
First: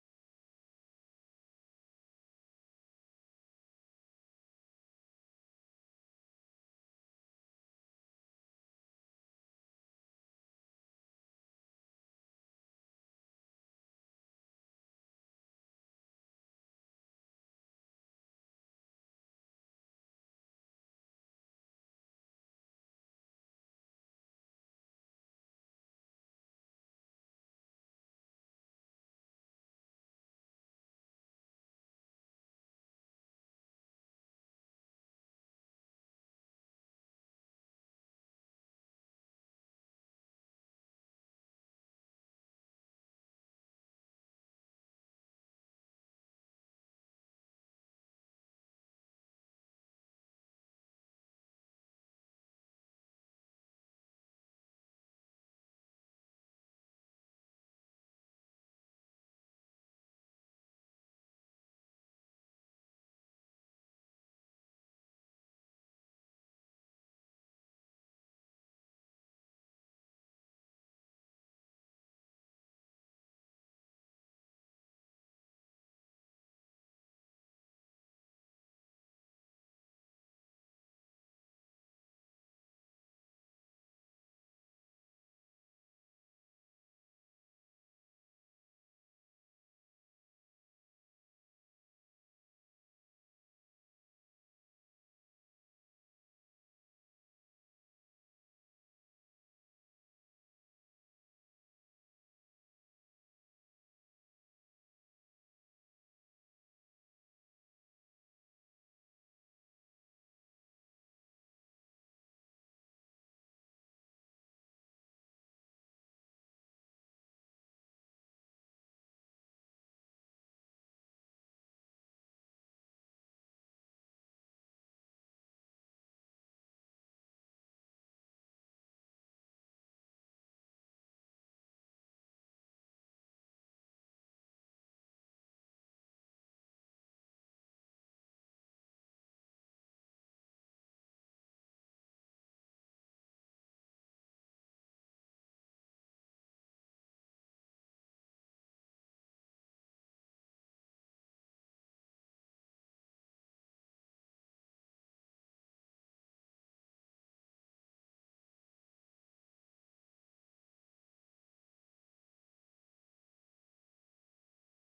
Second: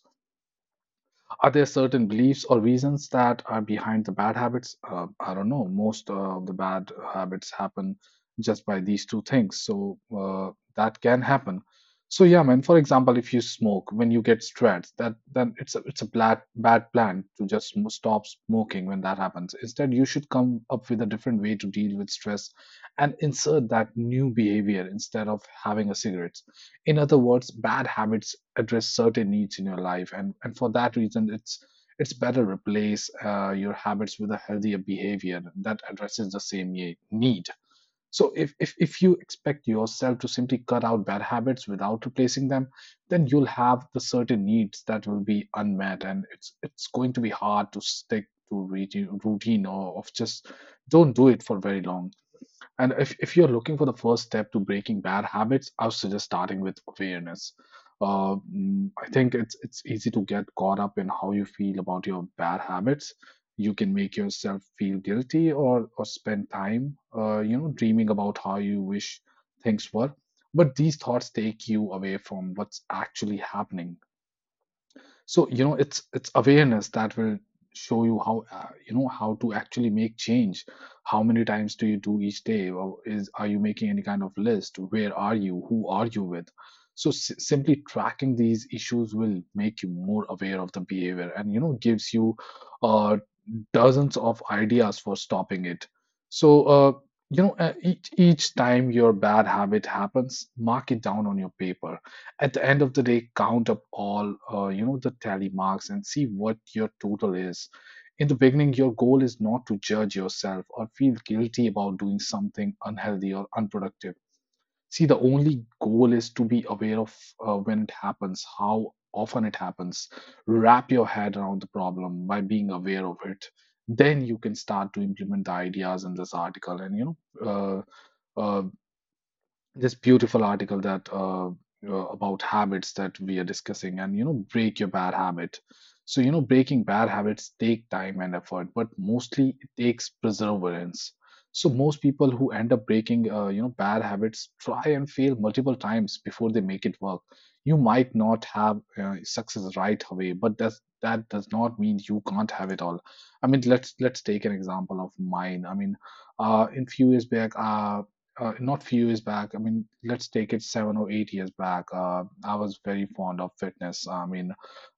A: Are there certain beliefs or reasons that are behind the bad habits? Uh, I don't know. Most of the bad habits happen just by these two things. So uh, that can happen. So yeah, man. For example, if you smoke when you get stressed, that then it's a it's a bad bad plan to just sm- stop smoking when that happens. Instead, you should come up with a different way to deal with stress and insert that new behavior instead of having a cigarette. In other words, bad habits address certain needs in your life, and and for that reason it's it's better replace uh, your habits with a healthier behavior that addresses the same ye- need. So if, if if you expect yourself to simply cut out bad habits without replacing them, then you'll have the certain needs that will be unmet, and it's it's going to be hard to stick to routine routine or of just don't do it for very long. And if, if you're looking for the first step to breaking bad habits, I would suggest starting with awareness. Uh, mm, I think it's it's easy to get caught up in how you feel about your bad habits. You can make yourself feel guilty or or spend time, uh, you know, dreaming about how you wish things were. But these thoughts take you away from what's actually happening. So, you know, it's it's awareness that will show you how uh, you know how to actually make change. How many times do you do each day? Or is are you making any kind of list? Where are you? Who are you with? So s- simply tracking these issues will make you more aware of the behavior, and you know gives you uh, dozens of ideas for stopping it. So uh, you know uh, each each time your bad habit happens, mark it down on your paper. At the end of the day, count up all uh, you know the tally marks and see what your total is. In the beginning, your goal is not to judge yourself or feel guilty about doing something unhealthy or unproductive. See, the only goal is to be aware of, uh, when it happens, how often it happens. Wrap your head around the problem by being aware of it. Then you can start to implement the ideas in this article, and you know uh, uh, this beautiful article that uh, uh, about habits that we are discussing, and you know, break your bad habit. So you know, breaking bad habits take time and effort, but mostly it takes perseverance. So most people who end up breaking uh, you know bad habits try and fail multiple times before they make it work. You might not have uh, success right away, but that's that does not mean you can't have it all. I mean, let's let's take an example of mine. I mean, uh, in few years back uh, uh, not few years back. I mean, let's take it seven or eight years back. Uh, I was very fond of fitness. I mean,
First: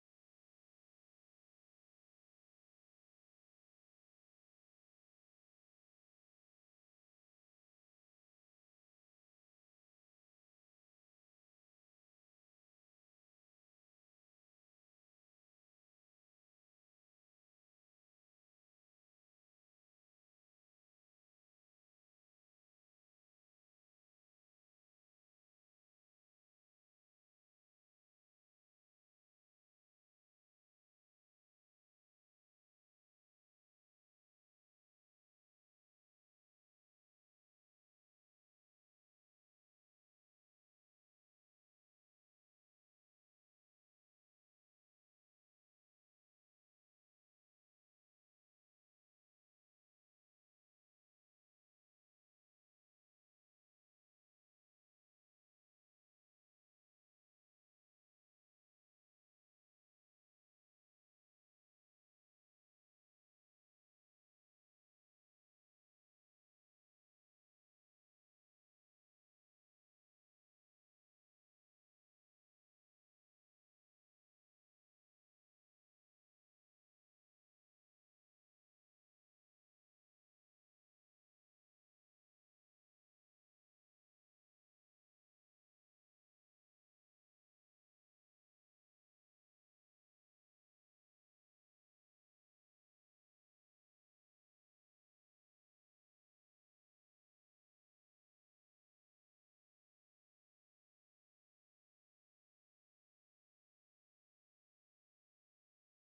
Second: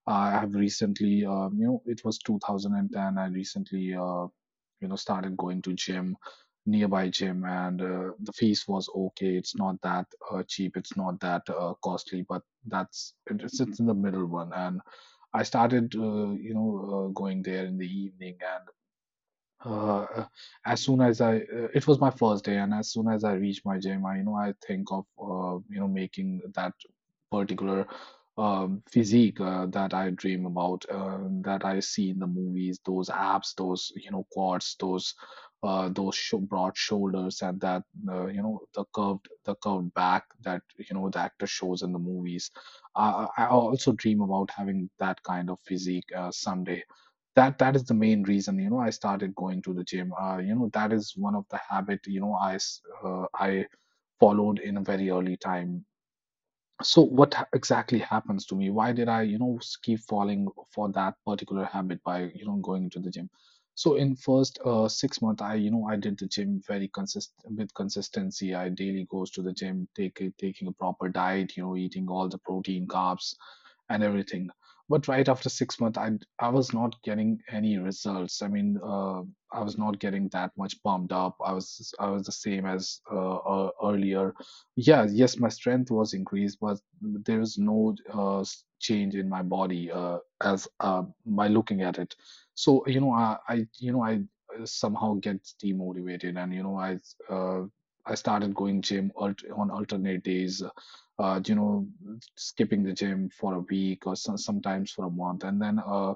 A: I have recently, um, you know, it was two thousand ten. I recently, uh, you know, started going to gym, nearby gym, and uh, the fees was okay. It's not that uh, cheap. It's not that uh, costly, but that's it, it's it's in the middle one. And I started, uh, you know, uh, going there in the evening, and uh, as soon as I, uh, it was my first day, and as soon as I reach my gym, I, you know, I think of, uh, you know, making that particular um, physique uh, that I dream about, uh, that I see in the movies, those abs, those, you know, quads, those, uh, those sho broad shoulders, and that, uh, you know, the curved, the curved back that, you know, the actor shows in the movies. I, I I also dream about having that kind of physique uh, someday. That that is the main reason, you know, I started going to the gym. Uh, you know, that is one of the habit, you know, i s- uh, i followed in a very early time. So what ha- exactly happens to me? Why did I, you know, s- keep falling for that particular habit by, you know, going into the gym? So in first uh, six month, I, you know, I did the gym very consist with consistency. I daily goes to the gym, take a- taking a proper diet, you know, eating all the protein, carbs, and everything. But right after six months, I I was not getting any results. I mean, uh, I was not getting that much pumped up. I was I was the same as uh, uh, earlier. Yeah, yes, my strength was increased, but there was no uh, s- change in my body uh, as uh, by looking at it. So you know, I, I you know, I uh, somehow get demotivated, and you know, I uh, I started going gym alt- on alternate days, uh, you know, skipping the gym for a week or so, sometimes for a month. And then uh,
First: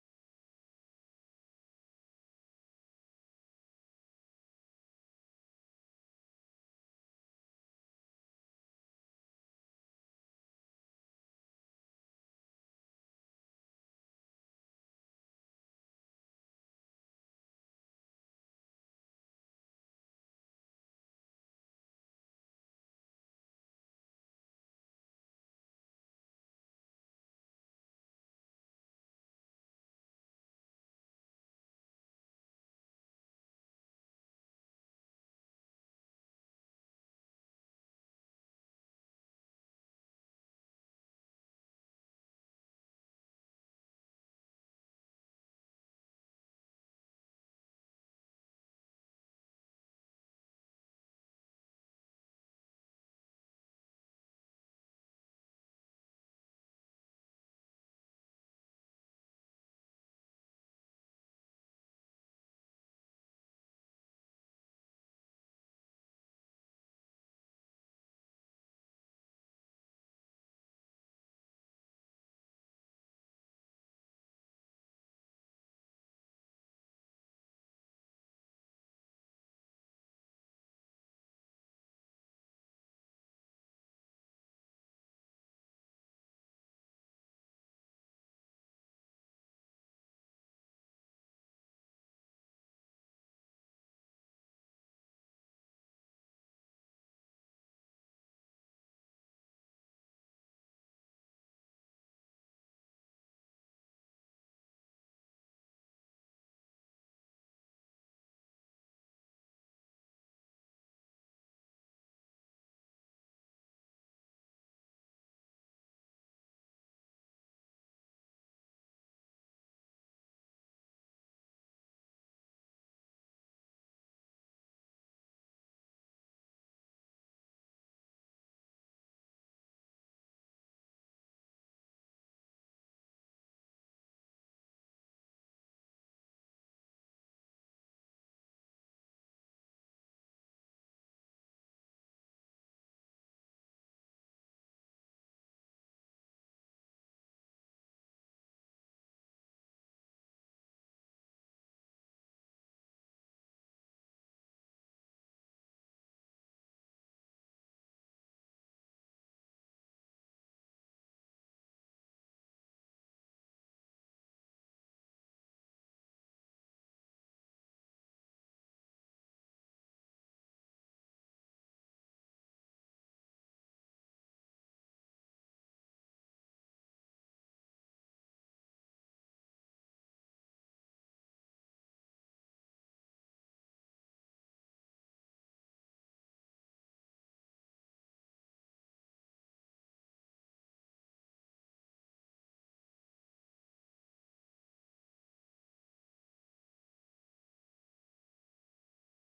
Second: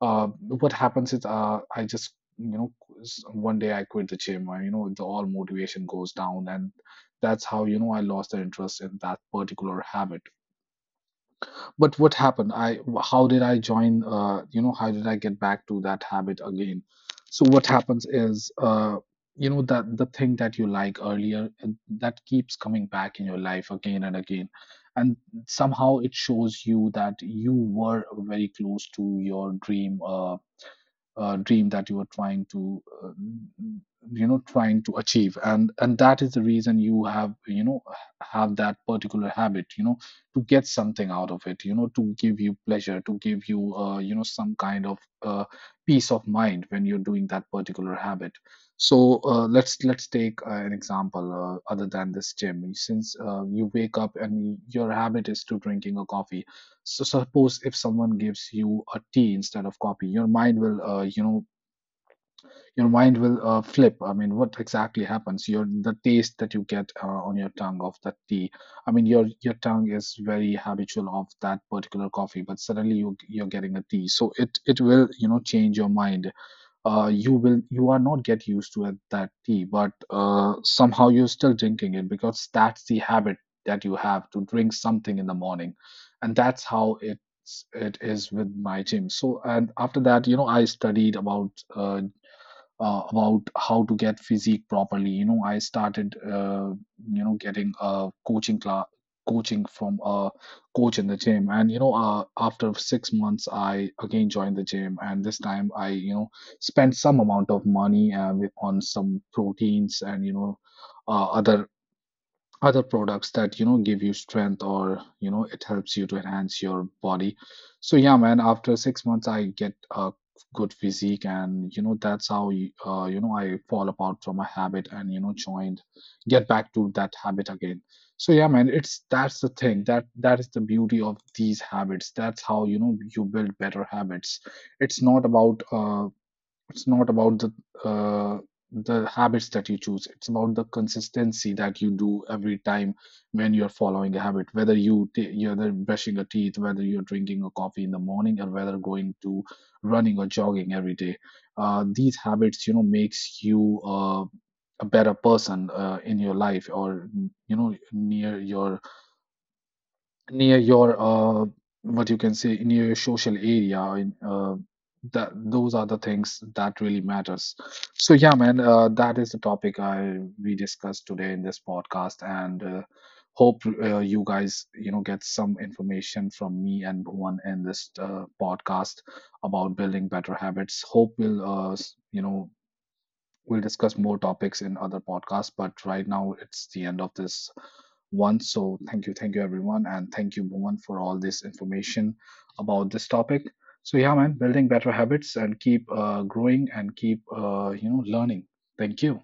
A: uh, what happens is, uh, I just, you know, s- one day I quit the gym. I, you know, the all motivation goes down, and that's how, you know, I lost the interest in that particular habit. But what happened? I how did I join? Uh, you know, how did I get back to that habit again? So what happens is, uh, you know, that the thing that you like earlier uh, that keeps coming back in your life again and again, and somehow it shows you that you were very close to your dream. Uh, uh, dream that you are trying to uh, you know, trying to achieve. And and that is the reason you have, you know, have that particular habit, you know, to get something out of it, you know, to give you pleasure, to give you uh, you know, some kind of uh, peace of mind when you're doing that particular habit. So uh, let's let's take uh, an example uh, other than this gym. Since uh, you wake up and your habit is to drinking a coffee, so suppose if someone gives you a tea instead of coffee, your mind will, uh, you know, your mind will uh, flip. I mean, what exactly happens, your the taste that you get uh, on your tongue of that tea, I mean, your your tongue is very habitual of that particular coffee, but suddenly you you're getting a tea, so it it will, you know, change your mind. uh, you will you are not get used to it, that tea, but uh, somehow you're still drinking it because that's the habit that you have to drink something in the morning, and that's how it it is with my gym. So and after that, you know, I studied about uh, uh, about how to get physique properly. You know, I started uh, you know, getting a coaching class, coaching from a coach in the gym, and you know, uh, after six months I again joined the gym, and this time I, you know, spent some amount of money uh, with- on some proteins, and you know, uh, other other products that, you know, give you strength, or you know, it helps you to enhance your body. So yeah, man, after six months I get a good physique, and you know, that's how, uh, you know, I fall apart from a habit, and you know, joined, get back to that habit again. So yeah, man, it's that's the thing, that that is the beauty of these habits. That's how, you know, you build better habits. It's not about uh, it's not about the uh, the habits that you choose. It's about the consistency that you do every time when you're following a habit. Whether you t- you're either brushing your teeth, whether you're drinking a coffee in the morning, or whether going to running or jogging every day. Uh, these habits, you know, makes you uh, a better person uh, in your life, or you know, near your near your uh, what you can say, near your social area, and uh, that, those are the things that really matters. So yeah, man, uh, that is the topic I we discussed today in this podcast, and uh, hope, uh, you guys, you know, get some information from me and Bhuvan in this uh, podcast about building better habits. Hope will, uh, s- you know, we'll discuss more topics in other podcasts, but right now it's the end of this one. So thank you, thank you everyone, and thank you, Bhuvan, for all this information about this topic. So yeah, man, building better habits and keep uh, growing and keep uh, you know, learning. Thank you.